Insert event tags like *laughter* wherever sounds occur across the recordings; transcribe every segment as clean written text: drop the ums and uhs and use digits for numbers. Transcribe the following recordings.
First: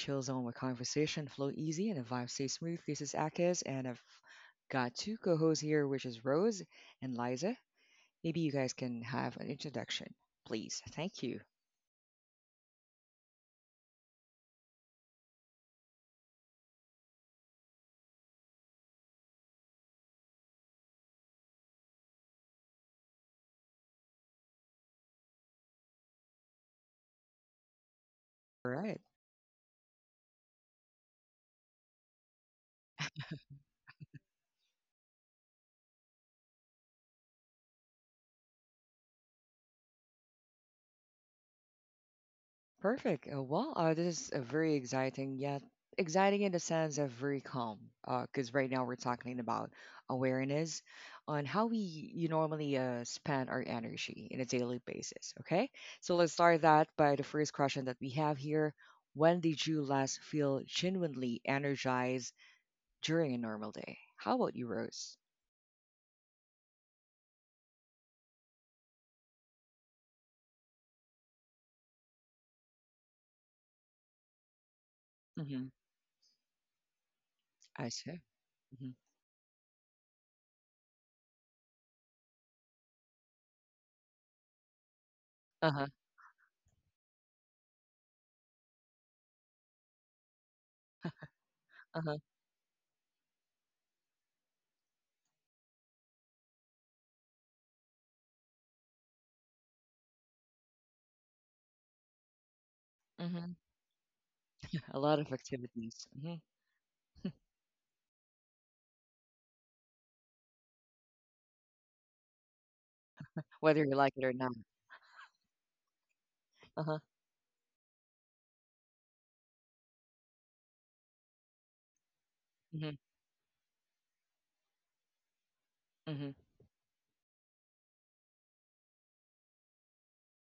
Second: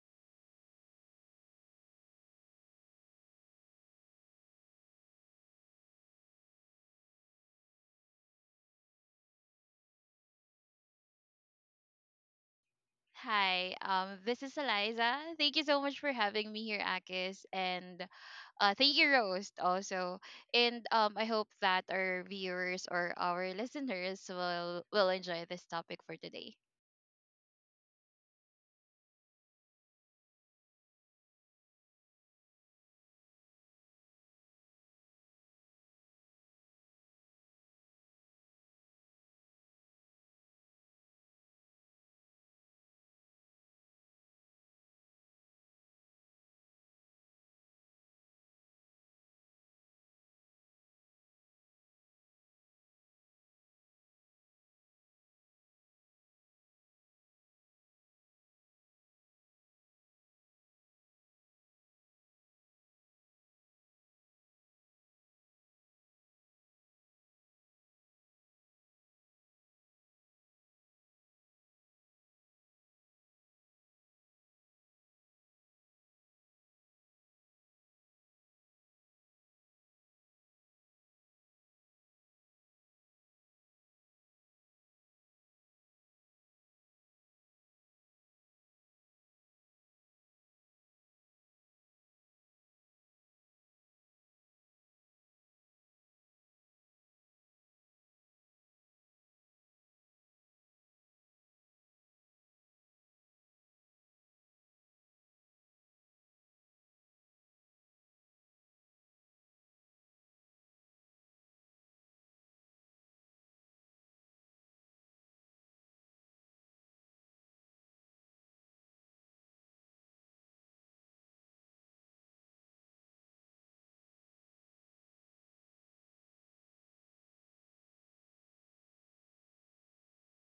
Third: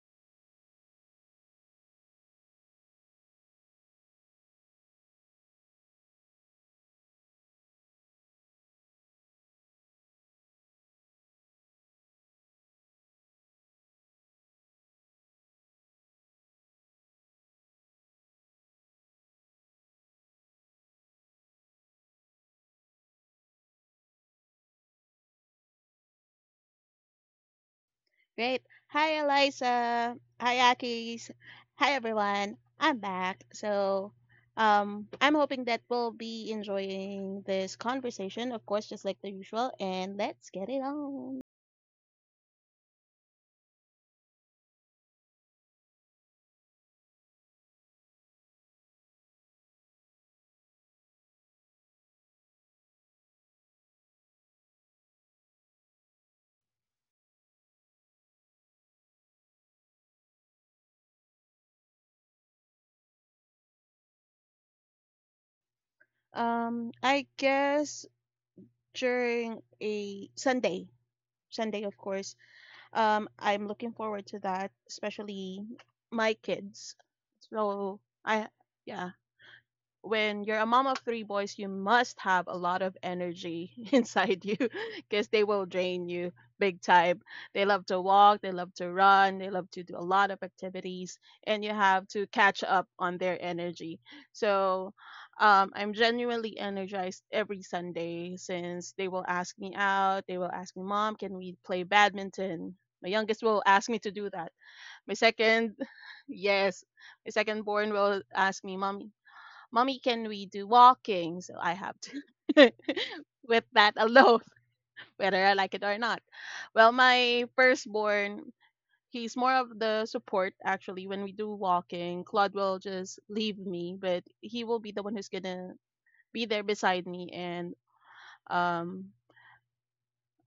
chill zone where conversation flow easy and the vibe stay smooth. This is Akis, and I've got two co-hosts here, which is Rose and Liza. Maybe you guys can have an introduction, please. Thank you. Hi, this is Eliza. Thank you so much for having me here, Akis, and thank you, Roast, also. And I hope that our viewers or our listeners will enjoy this topic for today. Great. All right. Hi, Eliza. Hi, Akis. Hi, everyone. I'm back. So, I'm hoping that we'll be enjoying this conversation, of course, just like the usual. And let's get it on. Perfect. Well, this is a very exciting, yet exciting in the sense of very calm. Because right now we're talking about awareness on how we you normally spend our energy in a daily basis. Okay, so let's start that by the first question that we have here. When did you last feel genuinely energized during a normal day? How about you, Rose? I guess during a Sunday, of course. I'm looking forward to that, especially Mm-hmm. my kids. I So see. I, Hmm. yeah. When you're a mom of three boys, you must have a lot of energy *laughs* inside you because they will Uh huh. drain you big time. They love to walk, they love to run, they love to do a lot of activities, and you Uh have huh. to catch up on their energy. So I'm genuinely energized every Sunday since they will ask me out. They will ask me, Mom, can we play badminton? My youngest Hmm. will ask me to do that. A My lot of second, activities. *laughs* Hmm, yes, my second born will ask me, Mommy, can we do walking? So I have to, *laughs* with whether that you like it or alone, not. *laughs* whether I like it or not. Uh Well, huh. my firstborn, he's more of the support actually. When we do walking, Claude will Hmm. just leave me, but he will be the one who's gonna Hmm. be there beside me and um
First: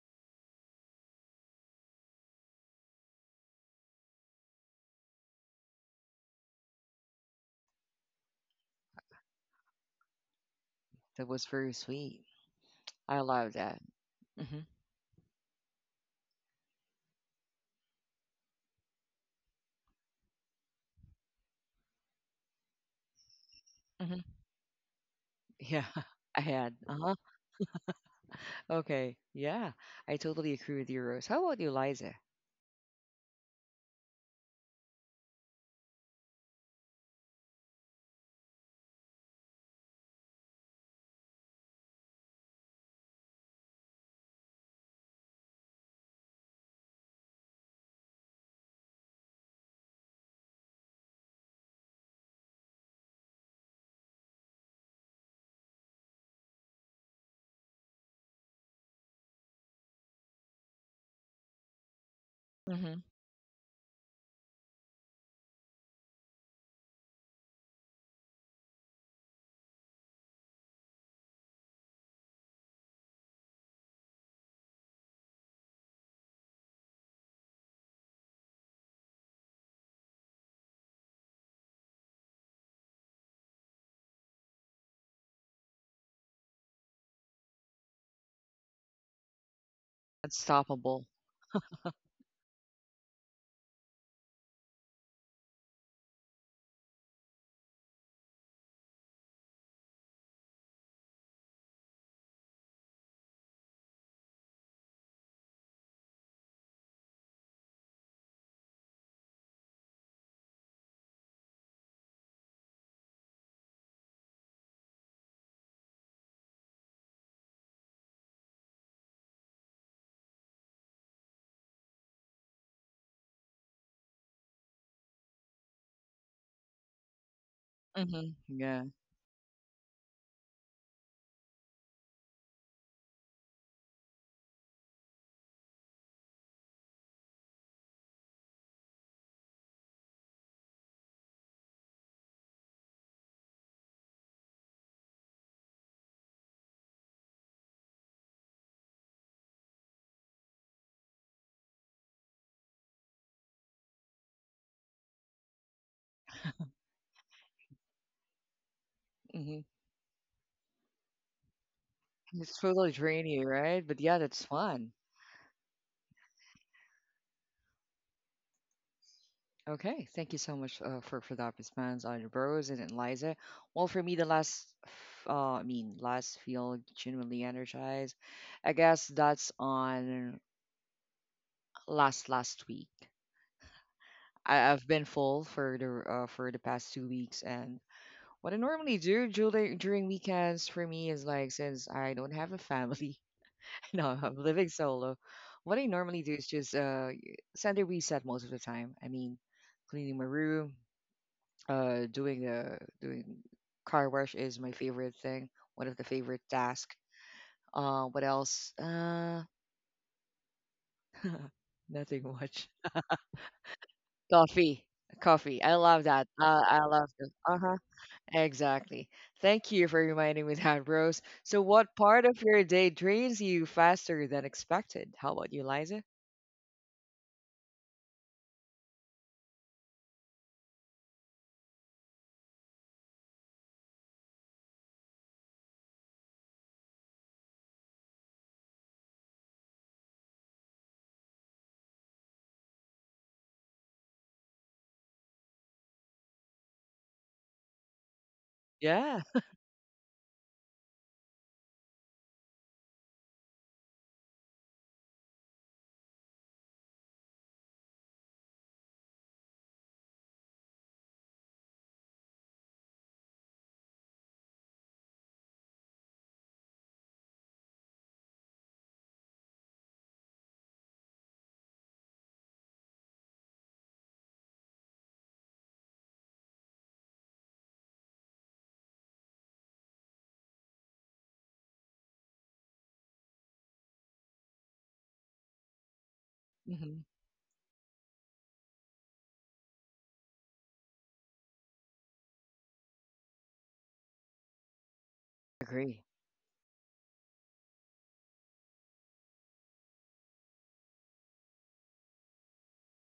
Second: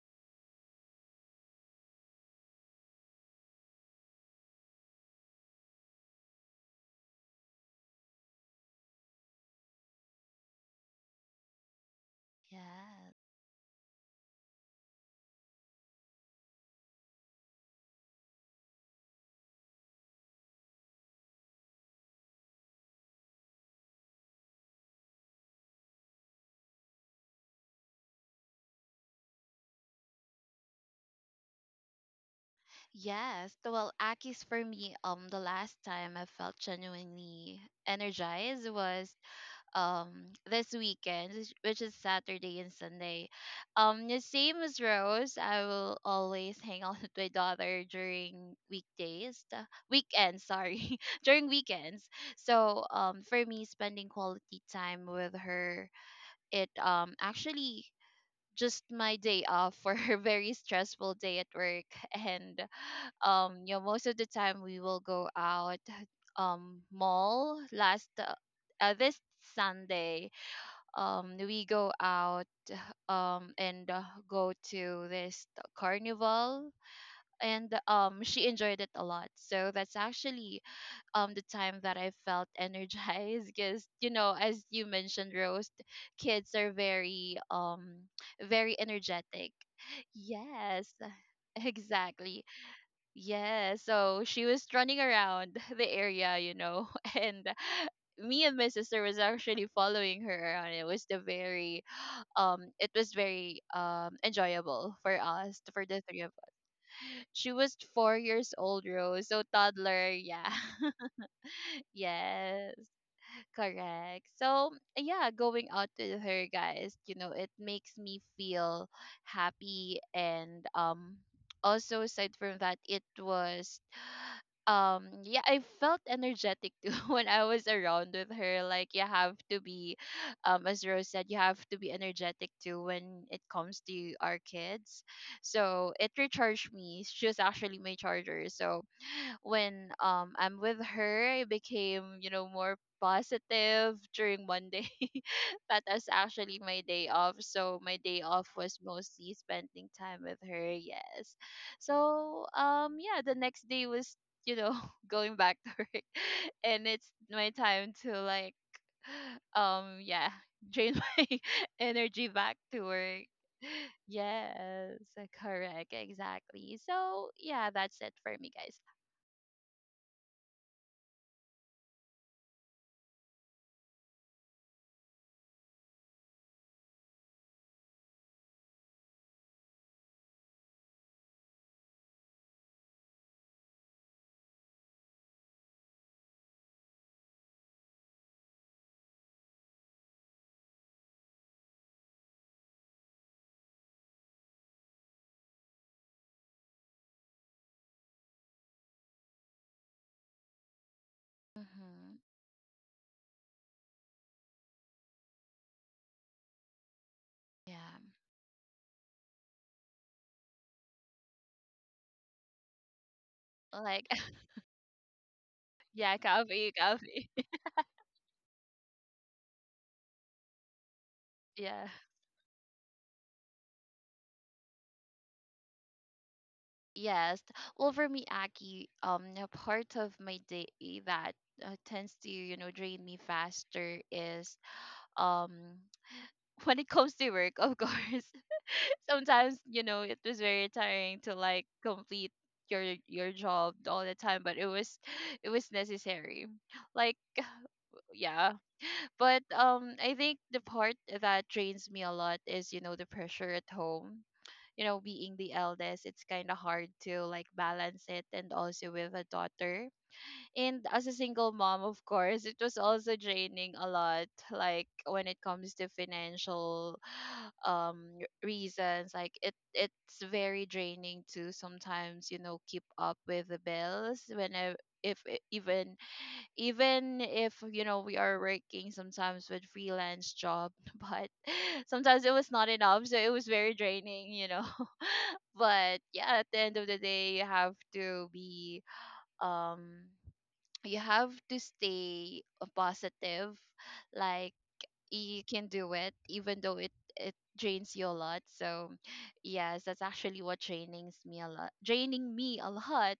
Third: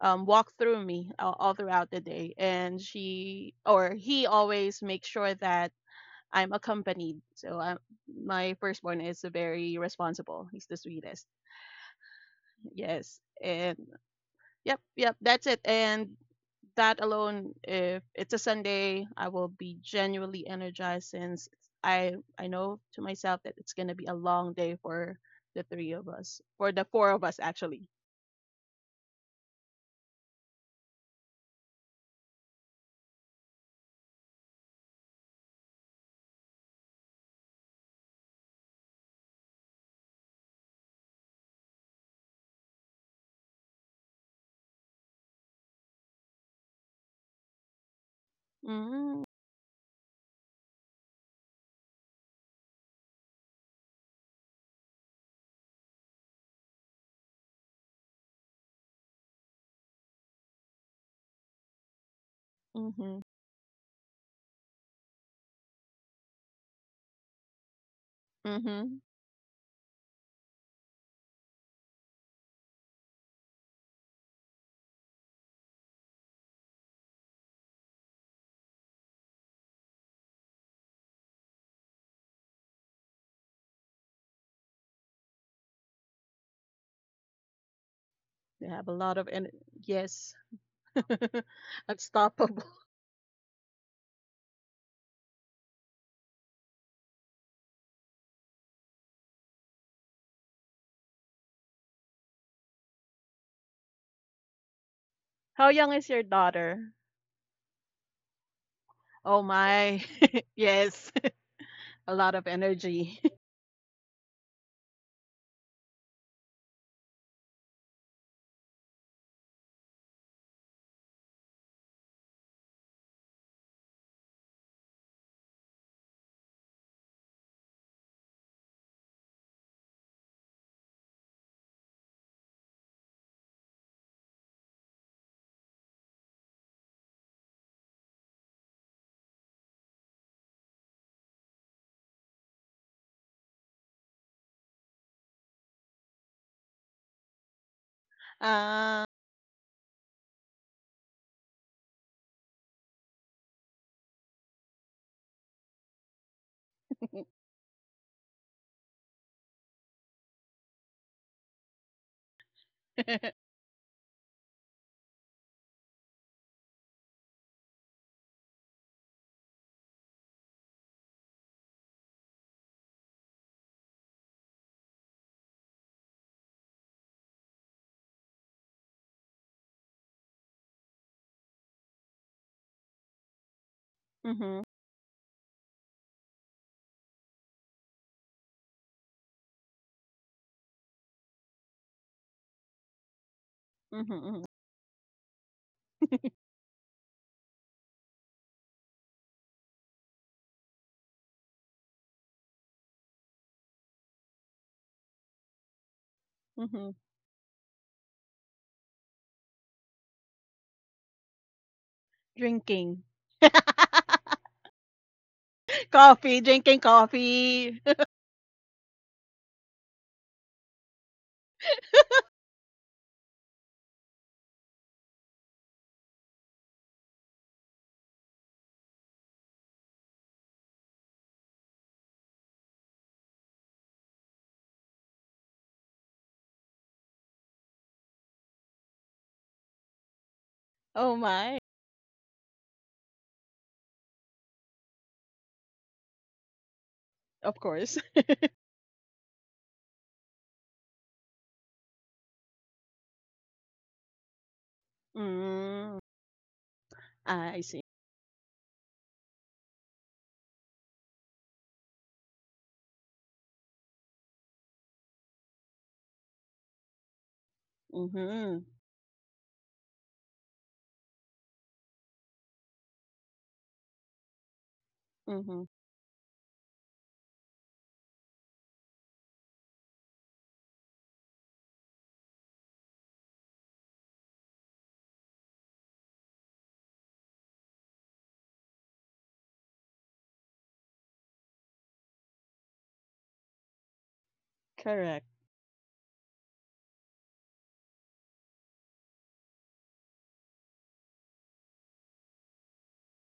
walk through me all throughout the day. And she or he always makes sure that I'm accompanied. My firstborn is very responsible. He's the That sweetest. was very sweet. I Yes. Yes. love And that. Hmm. yep, yep, that's it. And that alone, if it's a Sunday, I will be genuinely energized since I know to myself that it's gonna be a Hmm. long day for the Yeah, three of *laughs* us, I for had. the four Uh-huh. of us actually. Okay. Yeah, I totally agree with you, Rose. How about you, Liza? Yes. Well, Akis, for me, the last time I felt genuinely energized was um this weekend, which is Saturday and Sunday. The same as Rose, I will always hang out with my daughter during Mm-hmm. weekdays weekends, sorry, *laughs* during weekends. So for me, spending quality time with her, it actually just my day off for *laughs* her very stressful day at work. *laughs* And Hmm. Mm-hmm. Most of the time we will go out, mall last, Mm-hmm. this Sunday. We go out, and go to this carnival, and she enjoyed it a lot, so that's actually the time that I felt *laughs* energized, because you know, as you mentioned, Rose, kids are very They very have a lot of energetic. energy. Yes. Yes, *laughs* Unstoppable. *laughs* exactly, Unstoppable. yeah. So she was running around *laughs* the area, you know. *laughs* And me and my sister was actually following her around. It was very enjoyable for us, How for young the is three your of us. daughter? She was 4 years old, Rose, so Oh my. toddler. *laughs* Yeah. Yes. *laughs* *laughs* A lot of Yes, energy. *laughs* correct. So yeah, going out with her, guys, you know, it makes me feel happy, and also, aside from that, it was yeah, I felt energetic too *laughs* when I was around with Hmm. her. Yeah. Like, you have to be as Rose said, you have to be energetic too when it comes to our kids. So it recharged me. She was actually my charger. So when I'm with her, I became, you know, more positive during Monday. *laughs* But that's actually my day off. So my day off was Uh, mostly spending time with her, yes. So yeah, the next day was, you know, *laughs* going back to work, *laughs* and it's my time to, like, *sighs* Hmm. Yeah, drain *laughs* my energy back It's to totally *laughs* work. draining, right? But yeah, that's Yes, fun. correct, exactly. So yeah, that's it for me, guys. Okay. Thank you so much for that response on Rose and Eliza. Well, for me, the last, I mean, last feel genuinely energized. I guess that's on last week. mm-hmm. I've been full for the past 2 weeks, and what I normally do during weekends for me is like since I don't have a family, *laughs* no, I'm Mm-hmm. living solo. What I normally do is just center reset most of the time. I mean, cleaning my room, Hmm. doing the doing car wash is my favorite thing, one of the favorite Mm-hmm. tasks. Yeah. What else? *laughs* Nothing much. Drinking. *laughs* Like, *laughs* Coffee, coffee. I love yeah, that. Coffee, coffee, drinking I love. coffee. Uh *laughs* huh. coffee. *laughs* Exactly. Thank you for reminding me that, Rose. So, Yeah. what part of your day drains you faster than expected? How about you, Liza? Yes. Well, for me, Aki, a part of my day that tends to, you know, drain me faster is um *laughs* when it comes to work, of course. *laughs* Sometimes, you know, it was very Oh tiring to, my. like, complete your job all the time, but it was *sighs* it was necessary. Like, Of course. *laughs* yeah. Yeah. But I think the part that drains me a lot is, you know, the pressure at home, you know, being the Mm. eldest. It's kind of hard to, like, Ah, I see. balance it, and also with a daughter, and as a single mom, of course, it was also draining a lot. Like, when it comes to financial *sighs* Mhm. reasons, like, it's very draining to sometimes, you know, keep up with the bills when I, if I- Mhm. even if, you know, we are working sometimes with freelance job, *laughs* but sometimes it was not enough, so it was very draining, you know. But yeah, at the end of the Hmm. day, you have to be um you have to stay positive. Like, Correct. you can do Agree. it even though it drains you a lot. So yes, that's actually what trainings me a lot, draining me a lot.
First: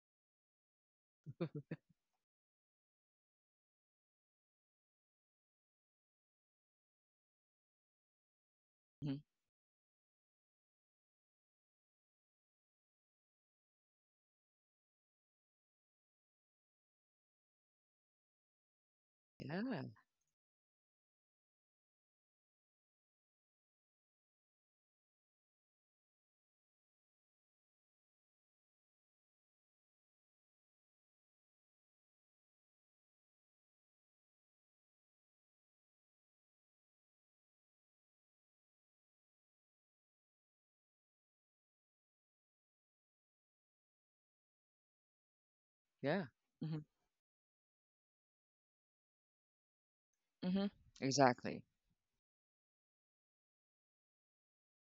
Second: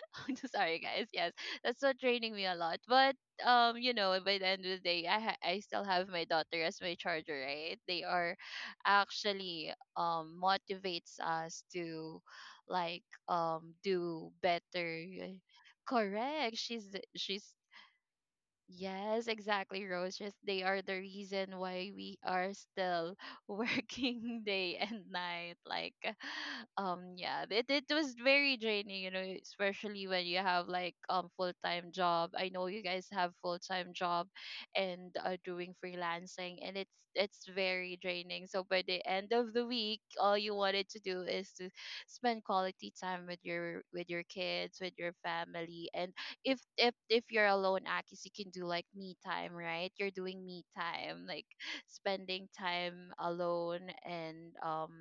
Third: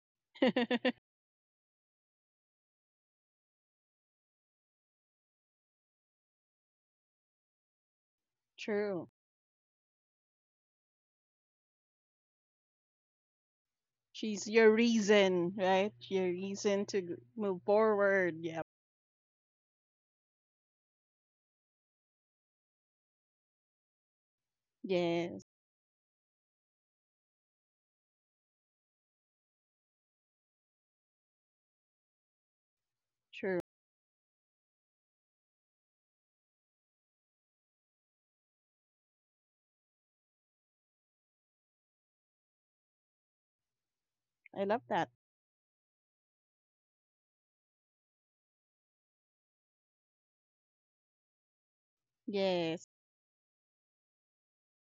*laughs* I'm so sorry, *laughs* guys. Yes, that's what draining me a lot. But you know, by the end of the day, I still have my daughter as my charger, right? They are True. Hmm. actually motivates us to, like, do She's your better. reason, right? Your Correct. reason She's to the- she's move forward. Yep. Yes, Yeah. exactly, Rose. Just, they are the reason why we are still *laughs* working day and Yes. night. Like, *laughs* yeah, it was very draining, you know, especially when you have, like, full time job. I know you guys have full True. time job and are doing freelancing, and it's very draining. So by the end of the week, all you wanted to do is to spend quality time with your I kids, love with that. your family, and Yeah. if Hmm. if if you're alone, Akis, you can do like me time, right? You're doing me Hmm. time, like, Exactly. *laughs* spending Yes. time alone, and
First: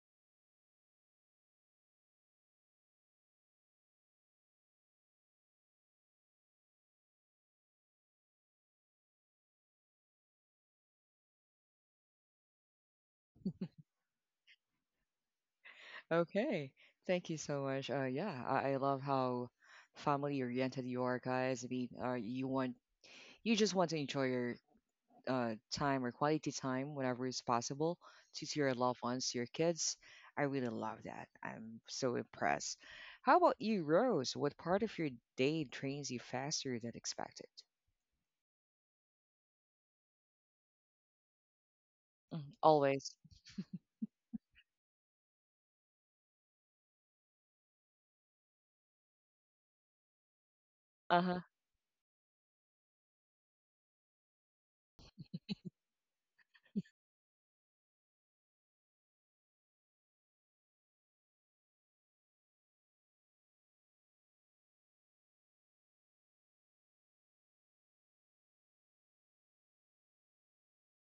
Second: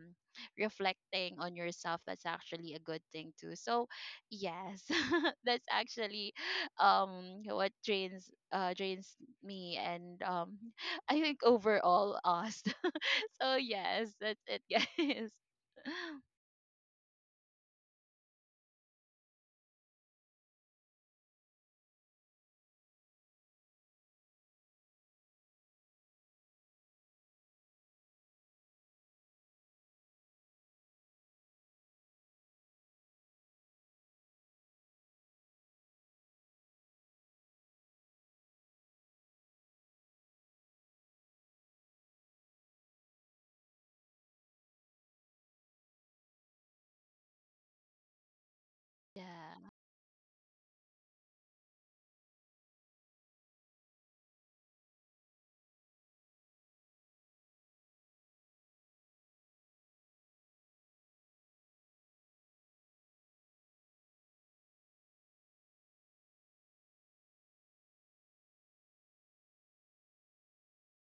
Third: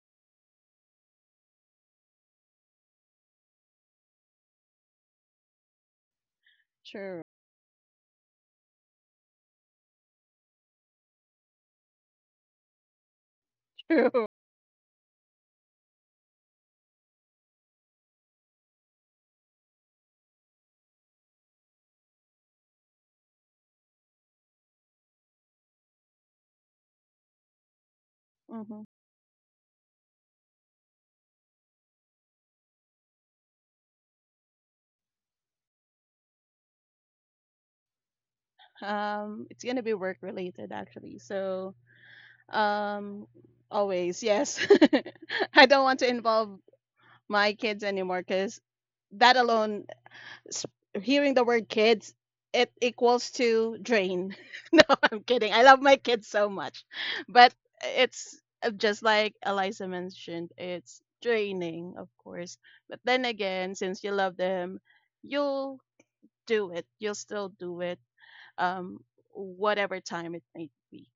reflecting on yourself. That's actually a good thing too. So yes, *laughs* that's actually True. What drains me, and *laughs* I think overall us. *laughs* So *laughs* yes, True. that's it, guys. Okay. Thank you so much. Yeah, I love how family oriented you are, guys. I mean, you want you just want to enjoy your time or quality time whenever it's possible to, your Mhm. loved ones, to your kids. I really love that. I'm so impressed. How about you, Rose? What part of your day trains you faster than expected? It's gonna be work related actually. So, Mhm. Always. um, always yes. *laughs* I don't want to involve my kids anymore because *laughs* that Yeah. alone, s- Uh hearing huh. the word kids, it equals to drain. *laughs* No, I'm kidding. I love my kids so much, but it's just like Eliza mentioned, it's draining, of course. But then again, since you love them, you'll do it. You'll still do it um, whatever time it might be.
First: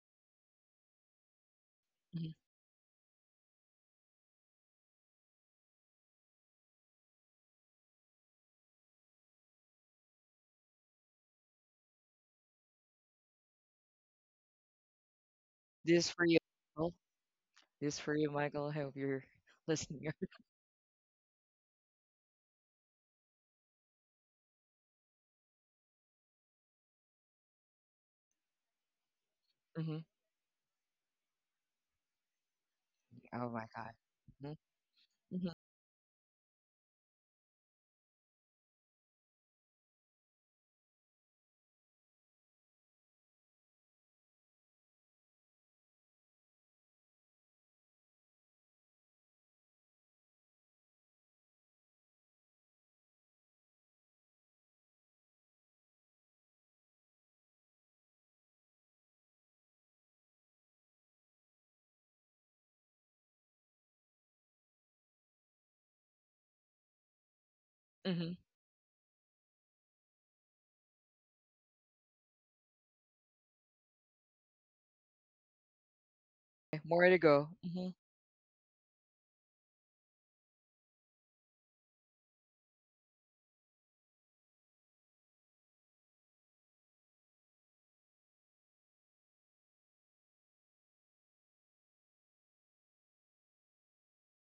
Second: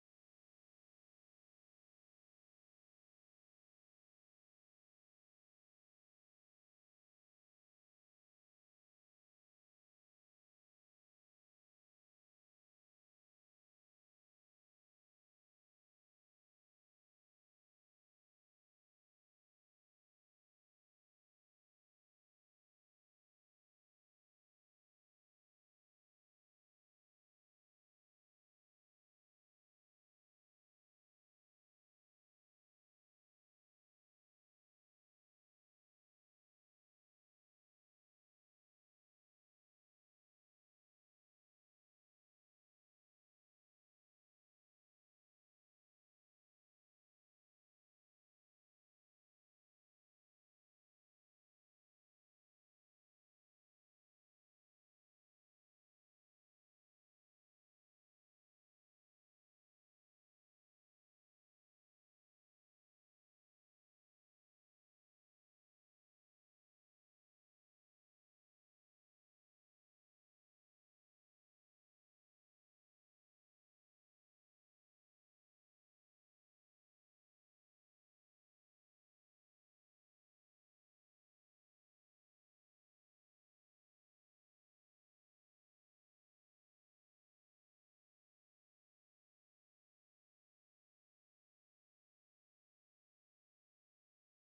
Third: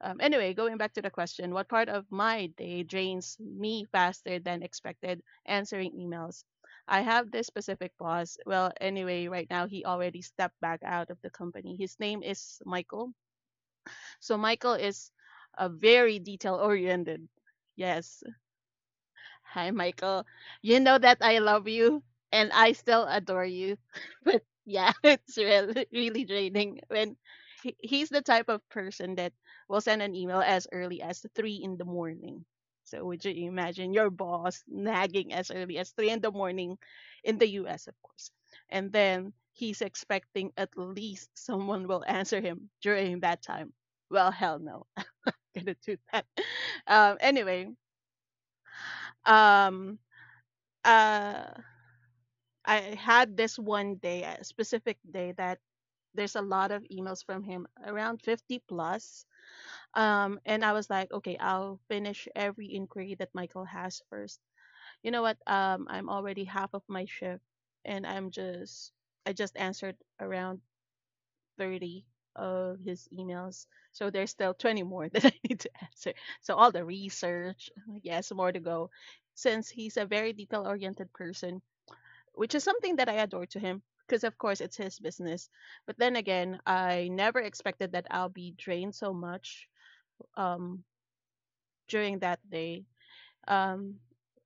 Anyway, going back to the question, what part of my day drains me faster than expected? Answering emails. I have this specific boss. Well, anyway, right now he already stepped back out of the company. His name is Michael. So Michael is a This very for you, detail Michael. oriented. Yes. I hope you're *laughs* Hi, listening. Michael. You know that I love you and I still adore you. *laughs* But yeah, *laughs* it's really, really draining when he's the type of person that will Hmm. send an email as early as 3 in the morning. So would you Oh my God. imagine your Mm-hmm. boss nagging Mm-hmm. as early as 3 in the morning in the US, of course. And then he's expecting at least someone will answer him during that time. Well, hell no. *laughs* I'm going to do that. *laughs* Anyway, um uh I had this one day, a specific day that there's a lot of emails from him, around 50 plus. And I was like, okay, I'll finish every inquiry that Michael has first. You know what? I'm already half of my shift, and I'm Hmm. just I just answered around 30 of his emails. So there's still 20 more *laughs* that I need to answer. So all the More to go. research, Hmm. yes, more to go. Since he's a very detail oriented person, which is something that I adore to him because, of course, it's his business. But then again, I never expected that I'll be drained so much um, during that day. Um,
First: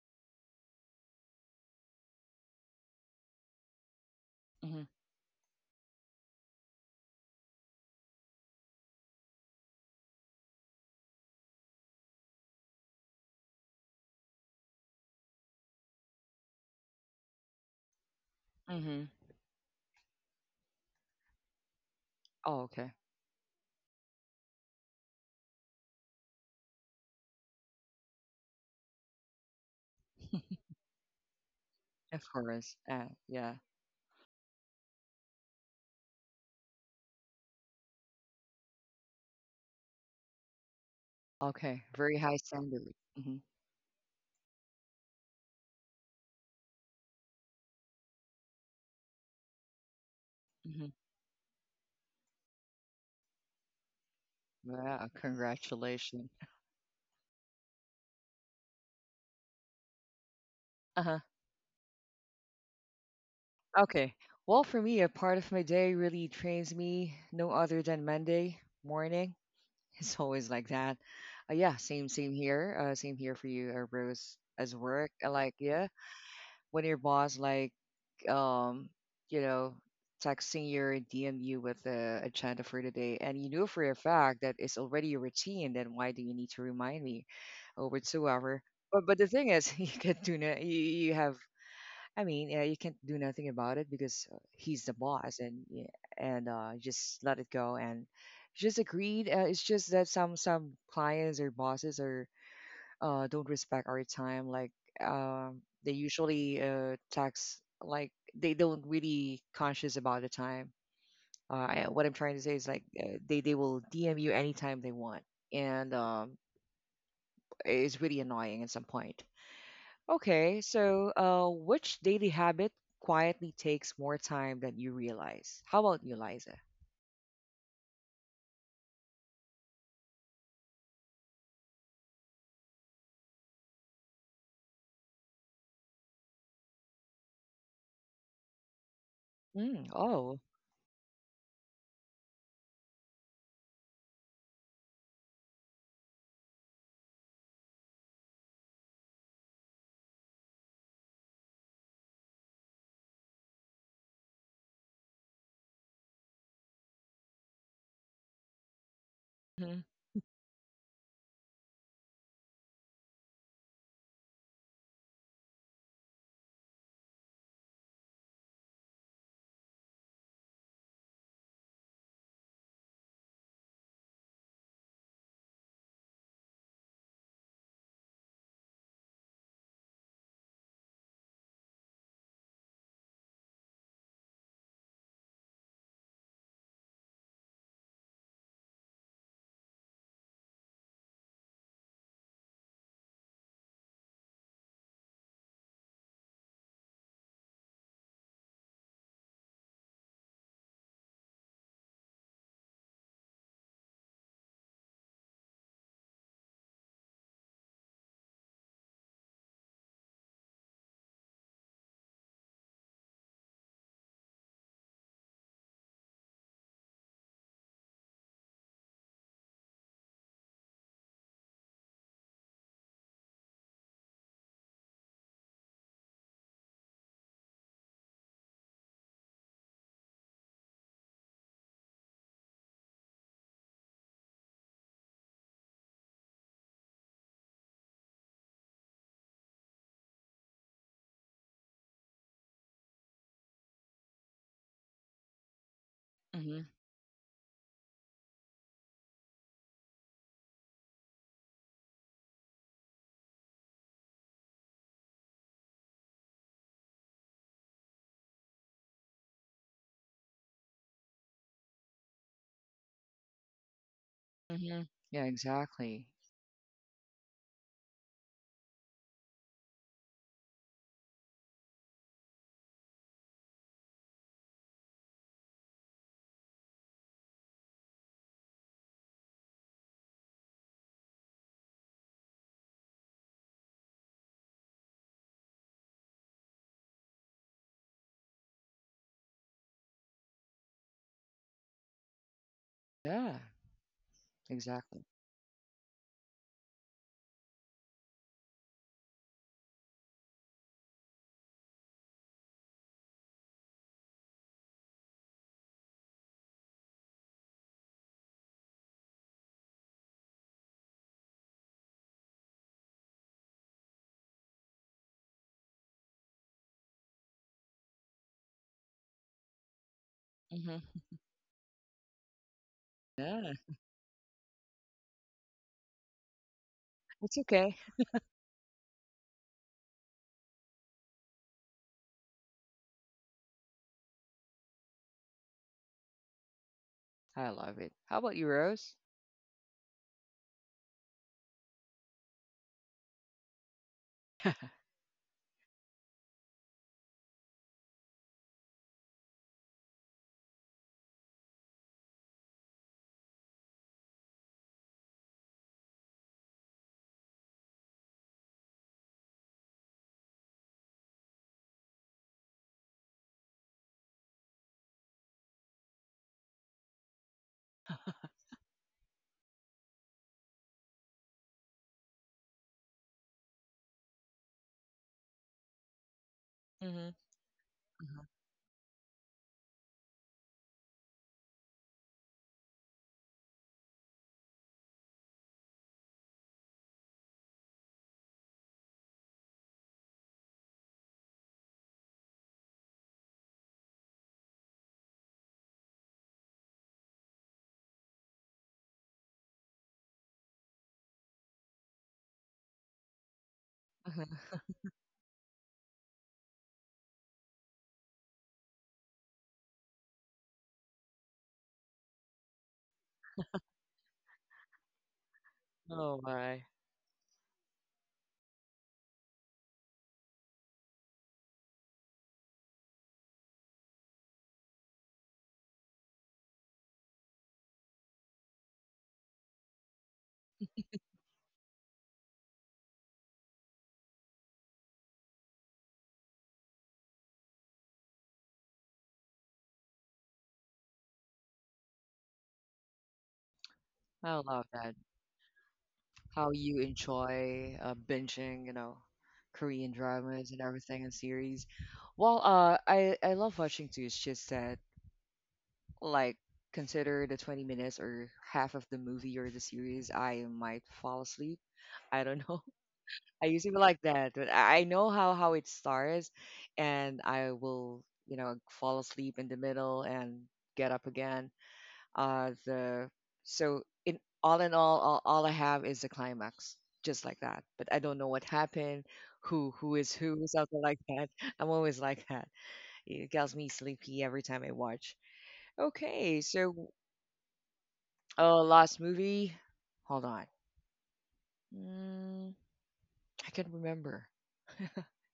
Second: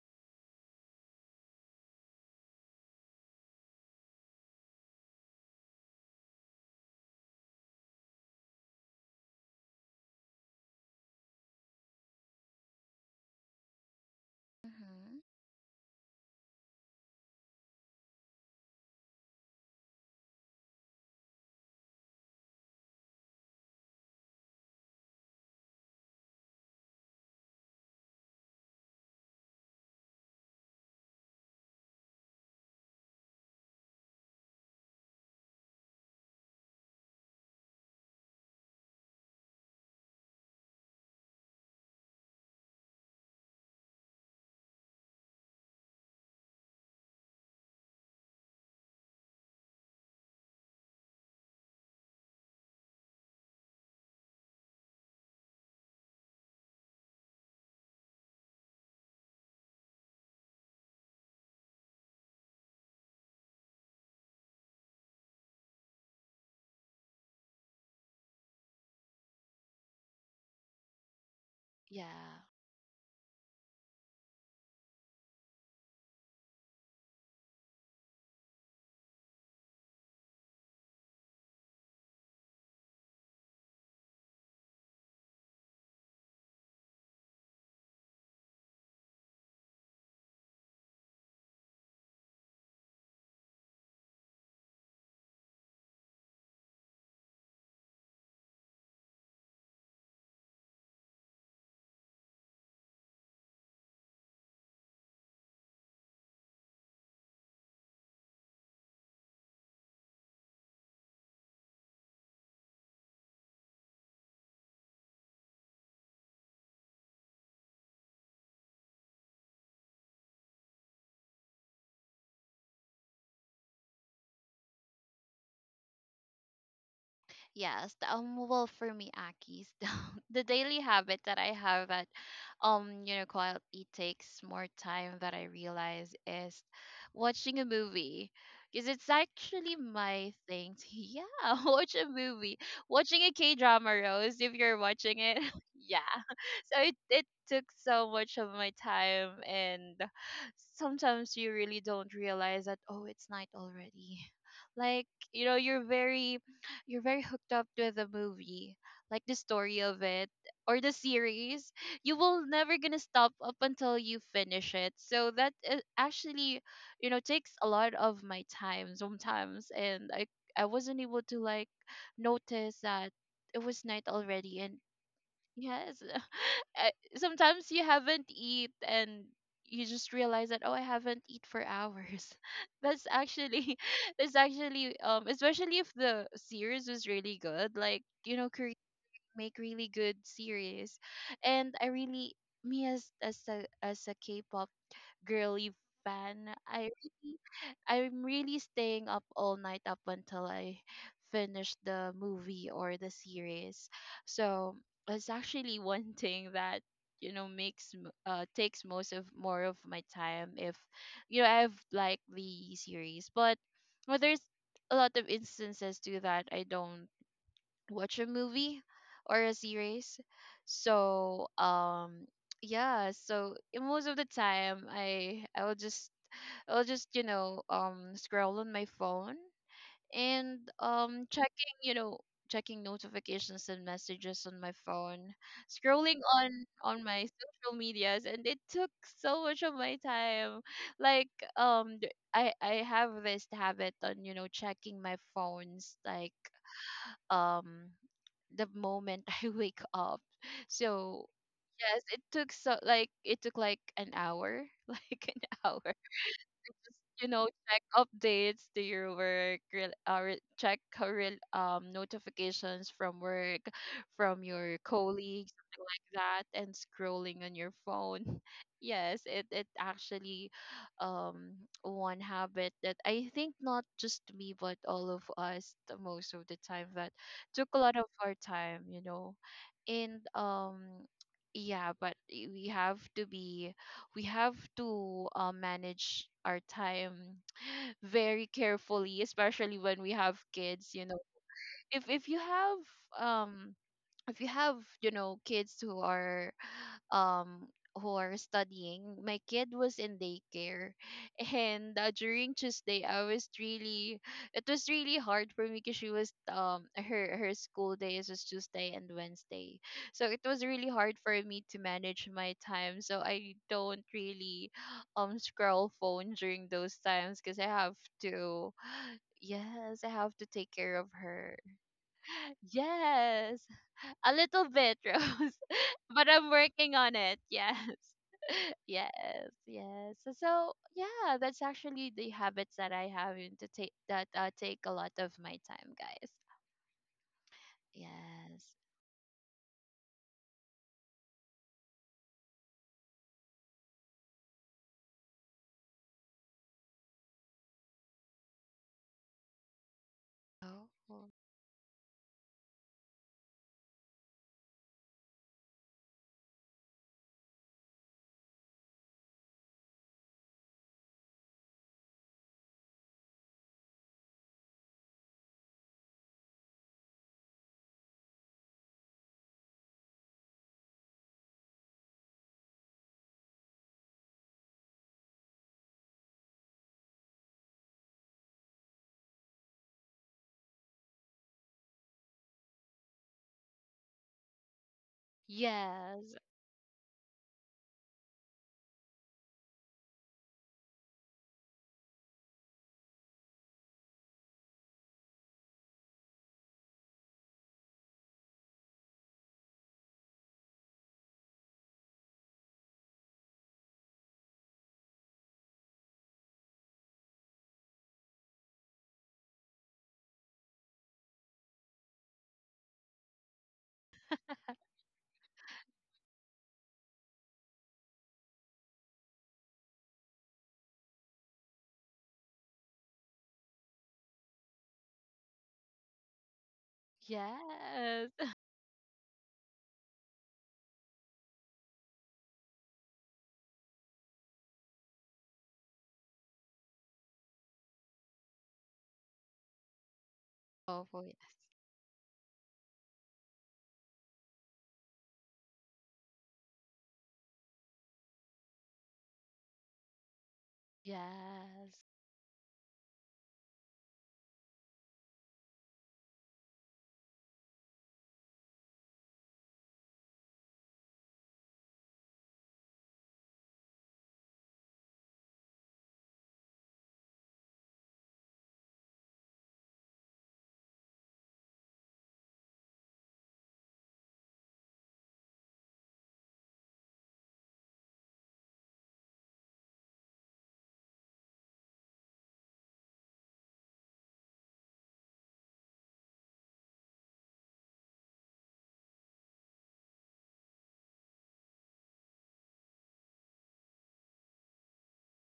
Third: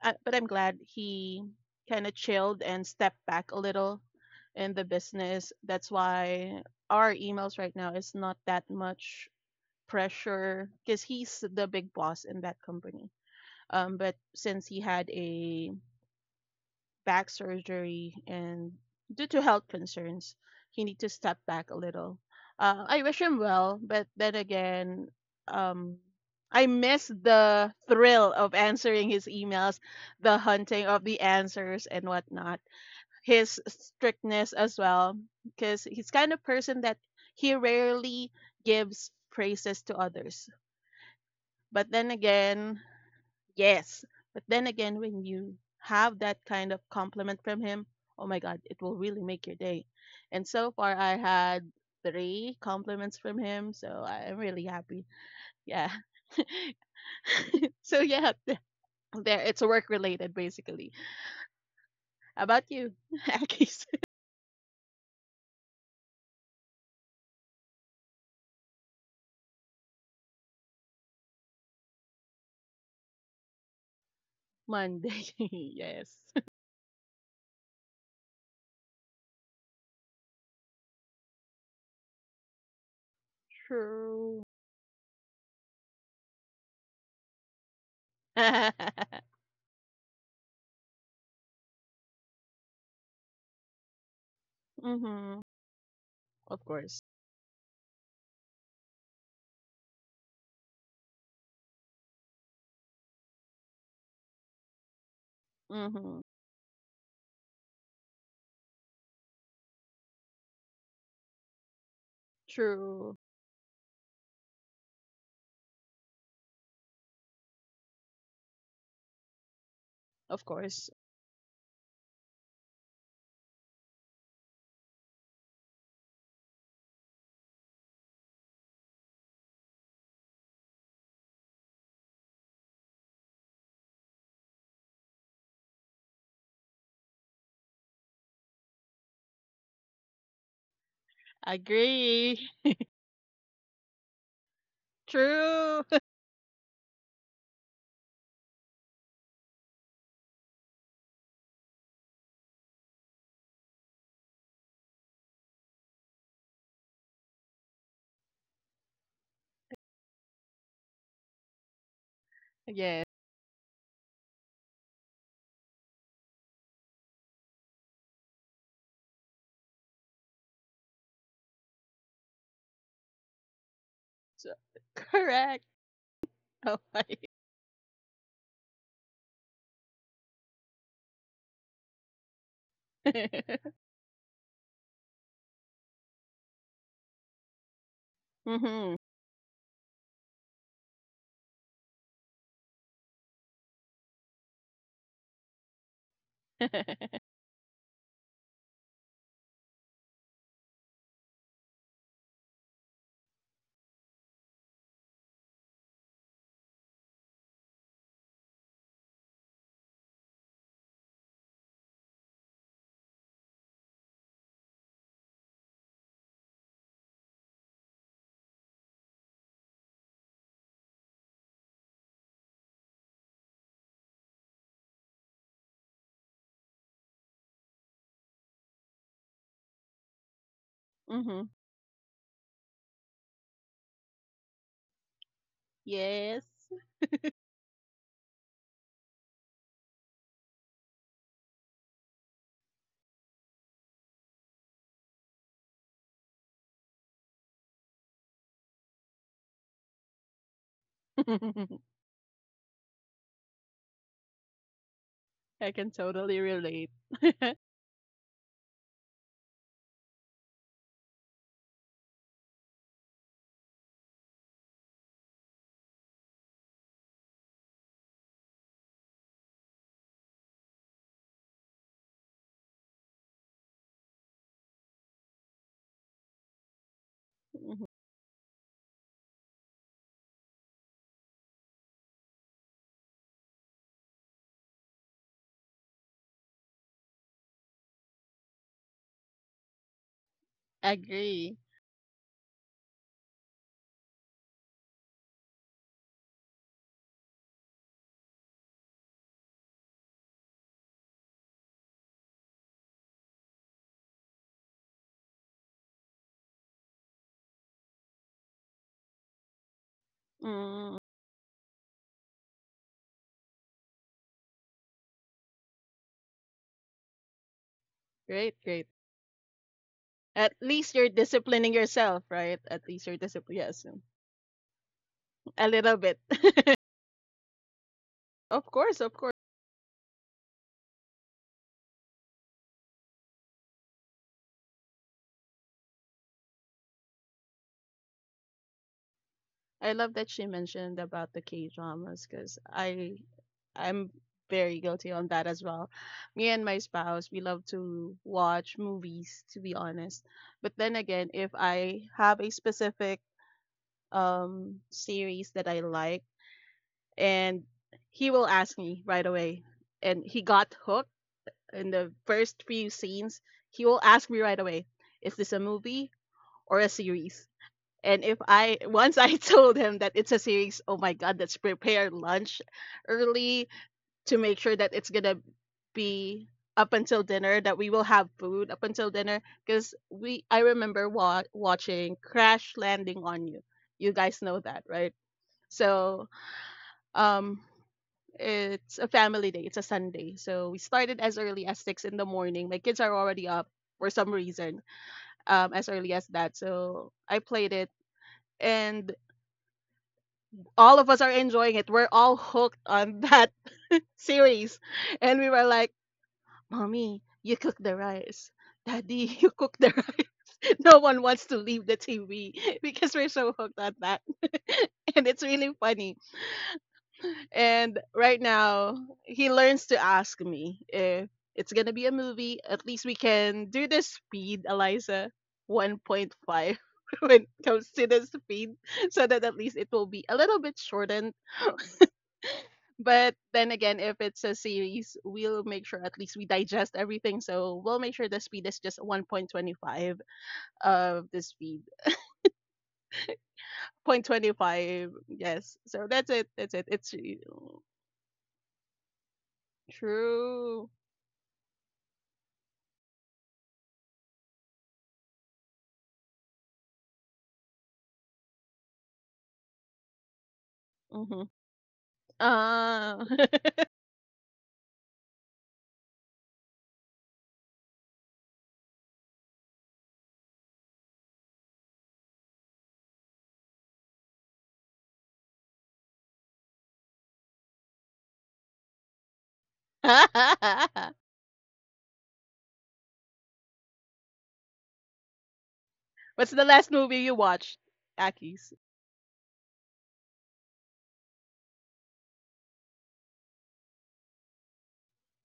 but I'm glad he kind of chilled and stepped back a little in Hmm. the business. That's why our emails right now is not that much pressure because he's the big boss in that company. But since he had Hmm. a back surgery, and Hmm. due to health concerns, he need to step back a little. Oh, okay. I wish him well, but then again, um, I miss the thrill of answering his emails, the *laughs* hunting of the answers and Of whatnot. course. Yeah. His strictness as well, because he's kind of person that he rarely gives praises to others. Okay. But then Very high again, standard. Hmm. yes. But then again, when you have that kind of compliment from him, oh my God, it will really make your day. And so Hmm. far, I had three compliments from him, so I'm really happy. Wow, Yeah. congratulations. *laughs* So yeah, there it's work related basically. Uh-huh. How about you? *laughs* Akis? Okay. Well, for me, a part of my day really trains me no other than Monday morning. *laughs* It's always like that. Yeah, same Yeah. here. Same here for you, Rose, as work. Monday. *laughs* Like, yeah, Yes. when your boss like um, you know, texting you or DM you with a agenda for the day, and you know for a True. fact that it's already a routine, then why do you need to remind me over two *laughs* hour? Mm-hmm. But the thing is, *laughs* you get do no, you have, I mean, yeah, you can't do nothing about it because he's the boss, and and Of uh, course. just let it go and just agreed. It's just that some clients or bosses or don't respect our time. Like they Mm-hmm. usually tax like they don't really conscious about the time. What I'm trying to say is like True. They will DM you anytime they want, and it's really annoying at some point. Of Okay, course. so which daily habit quietly takes more time than you realize? How about you, Liza? Yes, well, for me, Aki's, *laughs* the daily habit that I have at, you know, quietly takes more time that I realize is watching a movie, because it's actually Mm. my Oh. thing. To, *laughs* yeah, *laughs* watch a Agree. movie, watching a K drama, Rose. If you're watching it, *laughs* True. yeah. *laughs* So it took so much of my time, and sometimes you really don't realize that, oh, it's night already. *laughs* Like, you know, you're very hooked up with the movie, like the story Hmm. of it or the series, you will never gonna *laughs* Yes. stop up until you finish it. So that, actually, you know, takes a lot of my time sometimes, and I wasn't able to, like, notice that it was night already, and Correct. yes. *laughs* Oh, Uh, Sometimes you haven't eat, and you just realize that, oh, I haven't eat for hours. *laughs* That's *laughs* actually *laughs* that's actually especially if the series was really good. Like, you know, Korea mm-hmm. make really good series. And I really, me as a K-pop girly fan. I *laughs* really, I'm really staying up all night up until I finish the movie or the series. So it's actually *laughs* one thing that, you know, takes most of more of my time if you know I've liked the series, but well, there's a lot of instances to that I don't watch a movie or a series. So yeah, so in most of the time I'll just, you know, scroll on my phone, and mm-hmm. checking, you know, checking notifications and messages on my phone, scrolling Yes. on my social medias, and it took so much of my time. Like, I have this habit on, you know, checking my phones, like, Hmm. um the moment *laughs* I wake up. So *laughs* yes, it took so like, it took like an hour, *laughs* like an I can hour. totally Just, relate. you know, check updates to your work, check career notifications from work, from your Hmm, yeah, colleague, exactly. that, and scrolling on your phone. *laughs* Yes, it actually um one habit that I think not just me but all of us, the most of the time that took a Mhm. lot of our time, you know. And yeah, but we have to, manage our time very carefully, especially when we have kids, you know. Agree. If you have, Yeah, um exactly. you know, kids um who are studying. My kid was in daycare, *laughs* and during Tuesday, I was really it was really hard for me, because she was her school days was Tuesday and Wednesday. So it was really Mm. hard for me to manage my time, so I don't really scroll phone during those times, because I have Great, to, great. yes, I have to At take least Hmm. care you're of her. disciplining yourself, right? At least you're discipline. Yeah, Yes, Yes. a little bit, *laughs* Rose. A little bit. But I'm *laughs* working on it's it. okay. Yes. Of course, Yes, of course. yes. So, so, yeah, that's actually the habits that I have, and to take that take a lot of my time, guys. I love it. How about you, Yes. Rose? I love that she mentioned about the K dramas because I'm *laughs* Hmm. very guilty on that as well. Me and my spouse, we love to watch movies, to be honest. But then again, Oh. if I have a specific series that I like, and he will ask me right away, and he got hooked in the first few scenes, he will ask me right away, is this a movie or a series? And if I once I *laughs* told him that it's a series, oh my god, let's prepare lunch early to make sure that it's gonna be up Hmm. until dinner, that we will have food up until dinner. Because I remember watching Crash Landing on You. You guys know that, right? So, Yes. um, it's a family day. It's a Sunday, so we started as early as 6 in the morning. My kids are already up for some reason, as early as that. So I played it and all of us are enjoying it. We're all hooked on that *laughs* series. And we were like, Mommy, you cook the rice. Daddy, *laughs* you cook the rice. *laughs* No one wants to leave the TV *laughs* because we're so hooked on that. *laughs* And it's really funny. Oh my, And right now, he learns to ask me if it's going to be a movie. At least we can do the speed, Eliza, 1.5 *laughs* when it comes to the Yes. *laughs* speed, so that at least it will be a little bit shortened. But then again, if it's a series, we'll make sure at least we digest everything. So we'll make sure the speed is just 1.25 Oh, of boy. the speed. Zero point I love that. 0.25, yes. So that's it. How That's you it. It's enjoy true. Binging, Korean dramas and True. everything and series. Yes. Well, I love watching too. It's just that like consider the 20 minutes or half of the movie or the series I might fall Mm-hmm. asleep. I don't know. Uh, *laughs* I usually like that, but I know how it starts, and I will fall asleep in the middle and get up again. Uh the so in all I have is the climax, just like that, but I don't know what happened, who is who. *laughs* Something like *laughs* that. *laughs* I'm always like that. It gets me sleepy every time I watch. what's Okay, the last so movie you watched? Aki's. Oh, last movie. Hold on. Mm, I can remember.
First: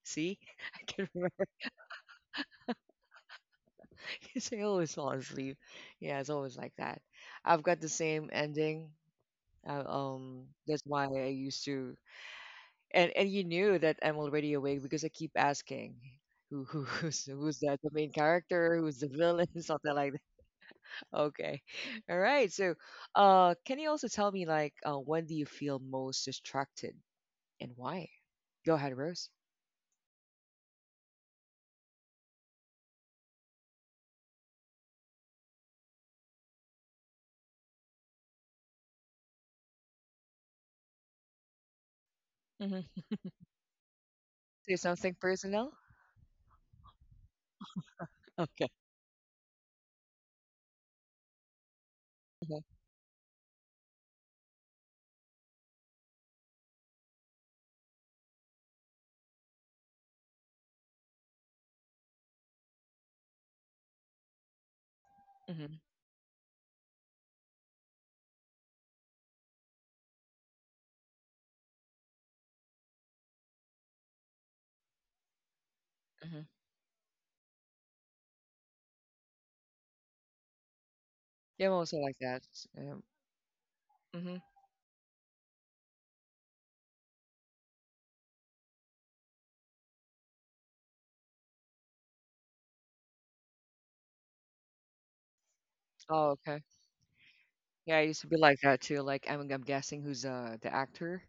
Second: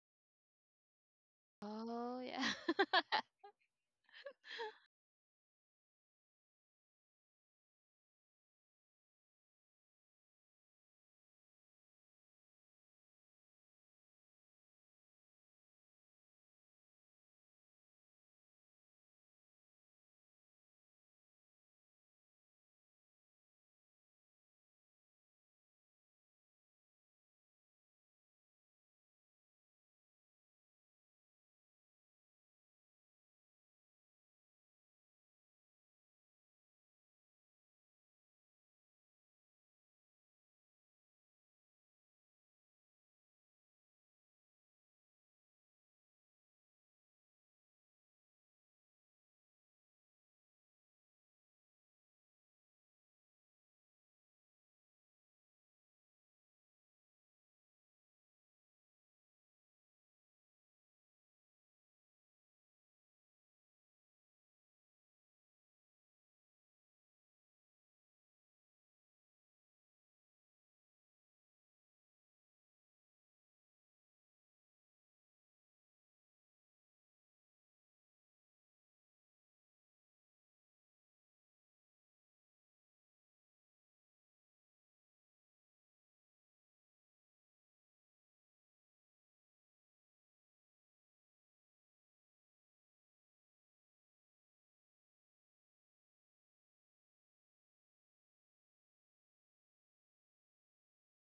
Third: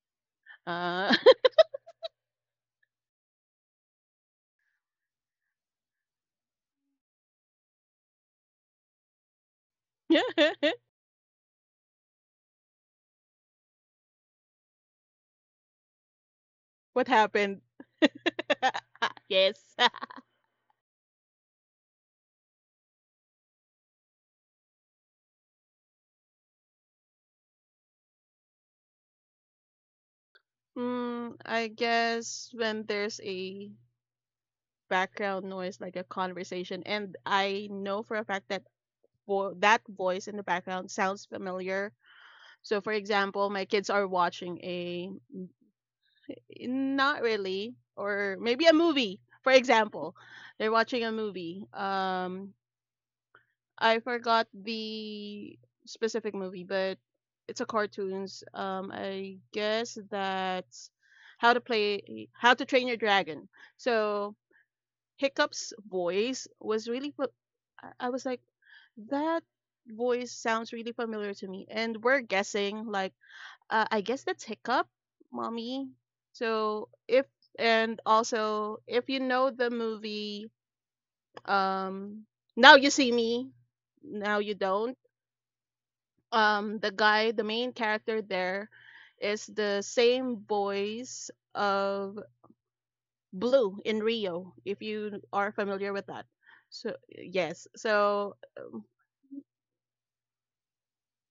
See, *laughs* I can Uh, remember Oh, yeah. *laughs* *laughs* because I always fall asleep. Yeah, it's always like that. I've got the same ending. That's why *laughs* I used to, and you knew that I'm already awake because I keep asking, who *laughs* what who's happened? that the main character, who's the *laughs* villain, *laughs* Yes. *laughs* something like that. Okay, *laughs* all right. So, can you also tell me like, when do you feel most distracted and why? Go ahead, Rose. I guess when there's a background noise like a conversation, and I know for a fact that voice in the background sounds familiar. So for example, my kids are watching Say a, something personal? not really, or maybe Okay. a movie. For example, they're watching a movie, Mhm. I forgot the specific movie, but it's a cartoons. I guess that's How to Play How to Train Your Dragon. So Hiccup's Mhm. voice was really. I was like, that voice sounds really familiar to me. And we're guessing, like, I guess that's Hiccup, mommy. Mhm. So if, and also, if you know the movie, Yeah, I'm also like um, that. Now You Um, See Me, mhm. Now You Don't, the guy, the main character there is the same voice of Blue in Rio, if you are familiar with that. Oh, okay. So, yes. Yeah, I used to So, be like that too. Like I'm guessing who's the actor,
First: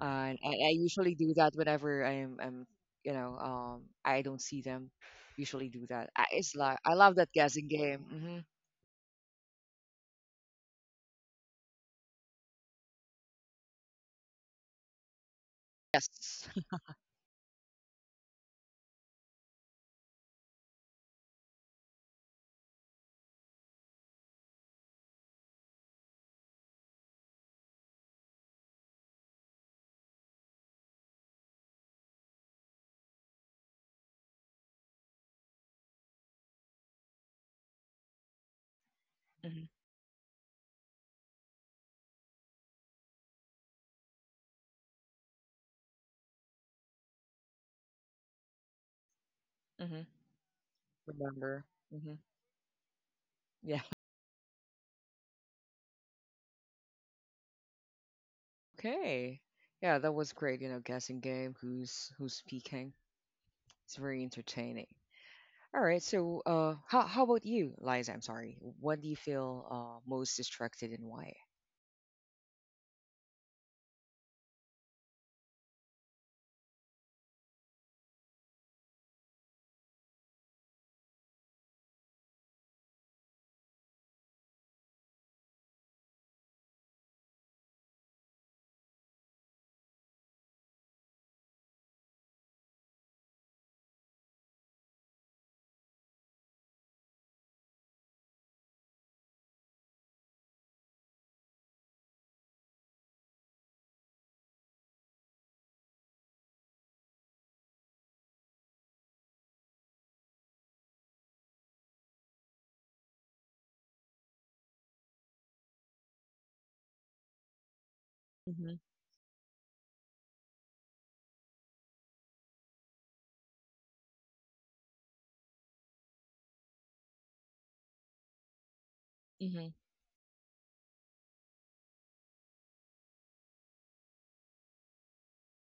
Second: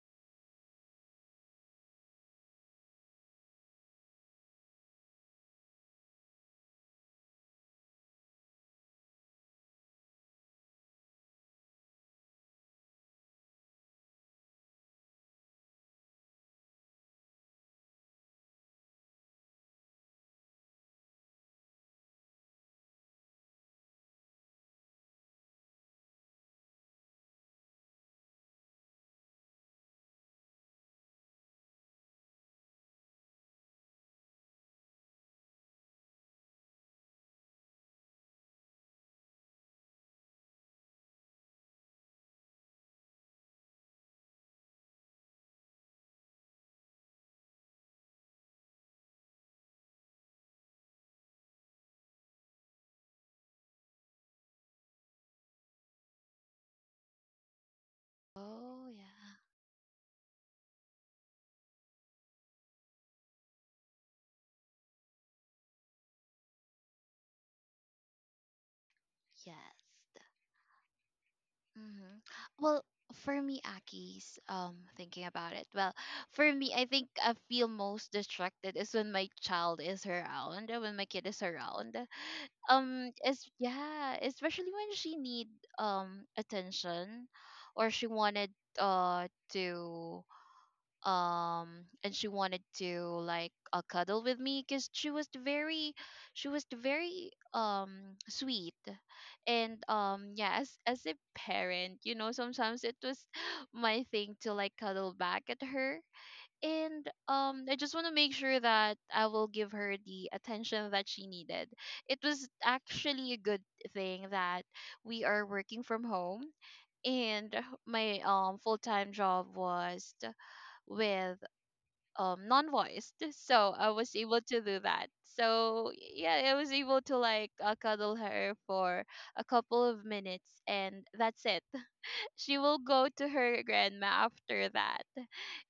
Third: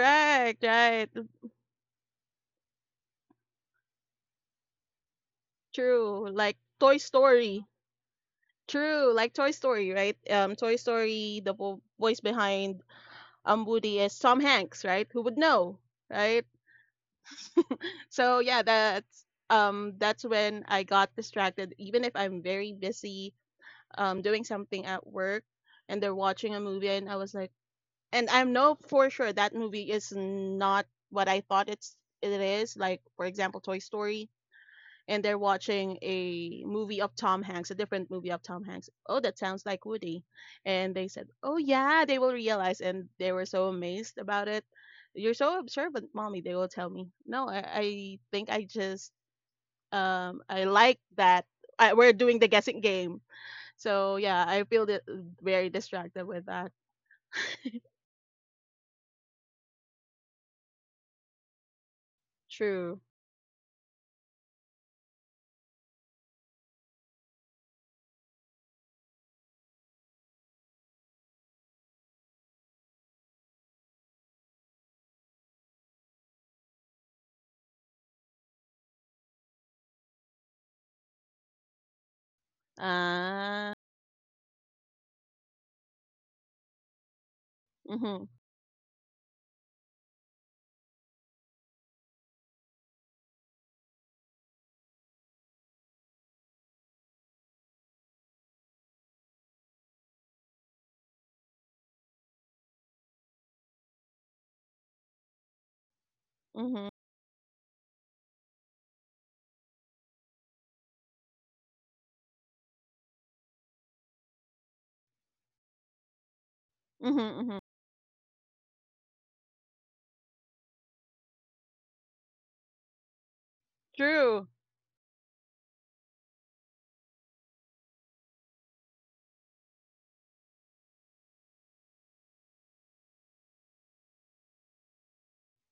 and I, I right? usually do that whenever I don't see them. Usually do that. True. I, Like it's like Toy I love that Story. guessing game. Hmm. True, like Toy Story, right? Toy Story, the voice behind Woody is Tom Hanks, right? Who would know, right? Yes. *laughs* So yeah, that's when I got distracted. Even if I'm very busy doing something at work, and they're watching a movie and I was like, and I know for sure that movie is not what I thought it is. Like for example, Toy Story, and they're watching a movie of Tom Hanks, a different movie of Tom Hanks. Oh, that sounds Hmm. like Woody, and they said, oh yeah, they will realize, and they were so amazed about it. You're so observant, mommy. They will tell me. No, I think Hmm. I like that. Remember. We're Hmm. doing the guessing game. Yeah. So yeah, I feel very distracted with that. Oh, yeah. Okay. Yeah, that was great. You know, guessing game. Who's speaking? True. It's very entertaining. All right. So, how about you, Liza? I'm sorry. What do you feel Yes. most distracted and why? Mm-hmm. Well, for me, Aki's, thinking about it. Well, for me, I think I feel most distracted is when my child is around, when my kid is around. Ah. Yeah, especially when she need attention, or she Mhm. wanted to and she wanted to, like, cuddle with me, because she was very sweet, and yeah, as a parent, you know, sometimes it was *sighs* my thing to, like, cuddle back at her. Mhm. And I just want to make sure that I will give her the attention that she needed. It was actually a good thing that we are working from home, Mhm, and mhm. my Mm-hmm. full-time job was with non-voiced. So I was able True. to do that. So yeah, I was able to, like, cuddle her for a Mm-hmm. couple of minutes, and that's it. She will go to her grandma after that,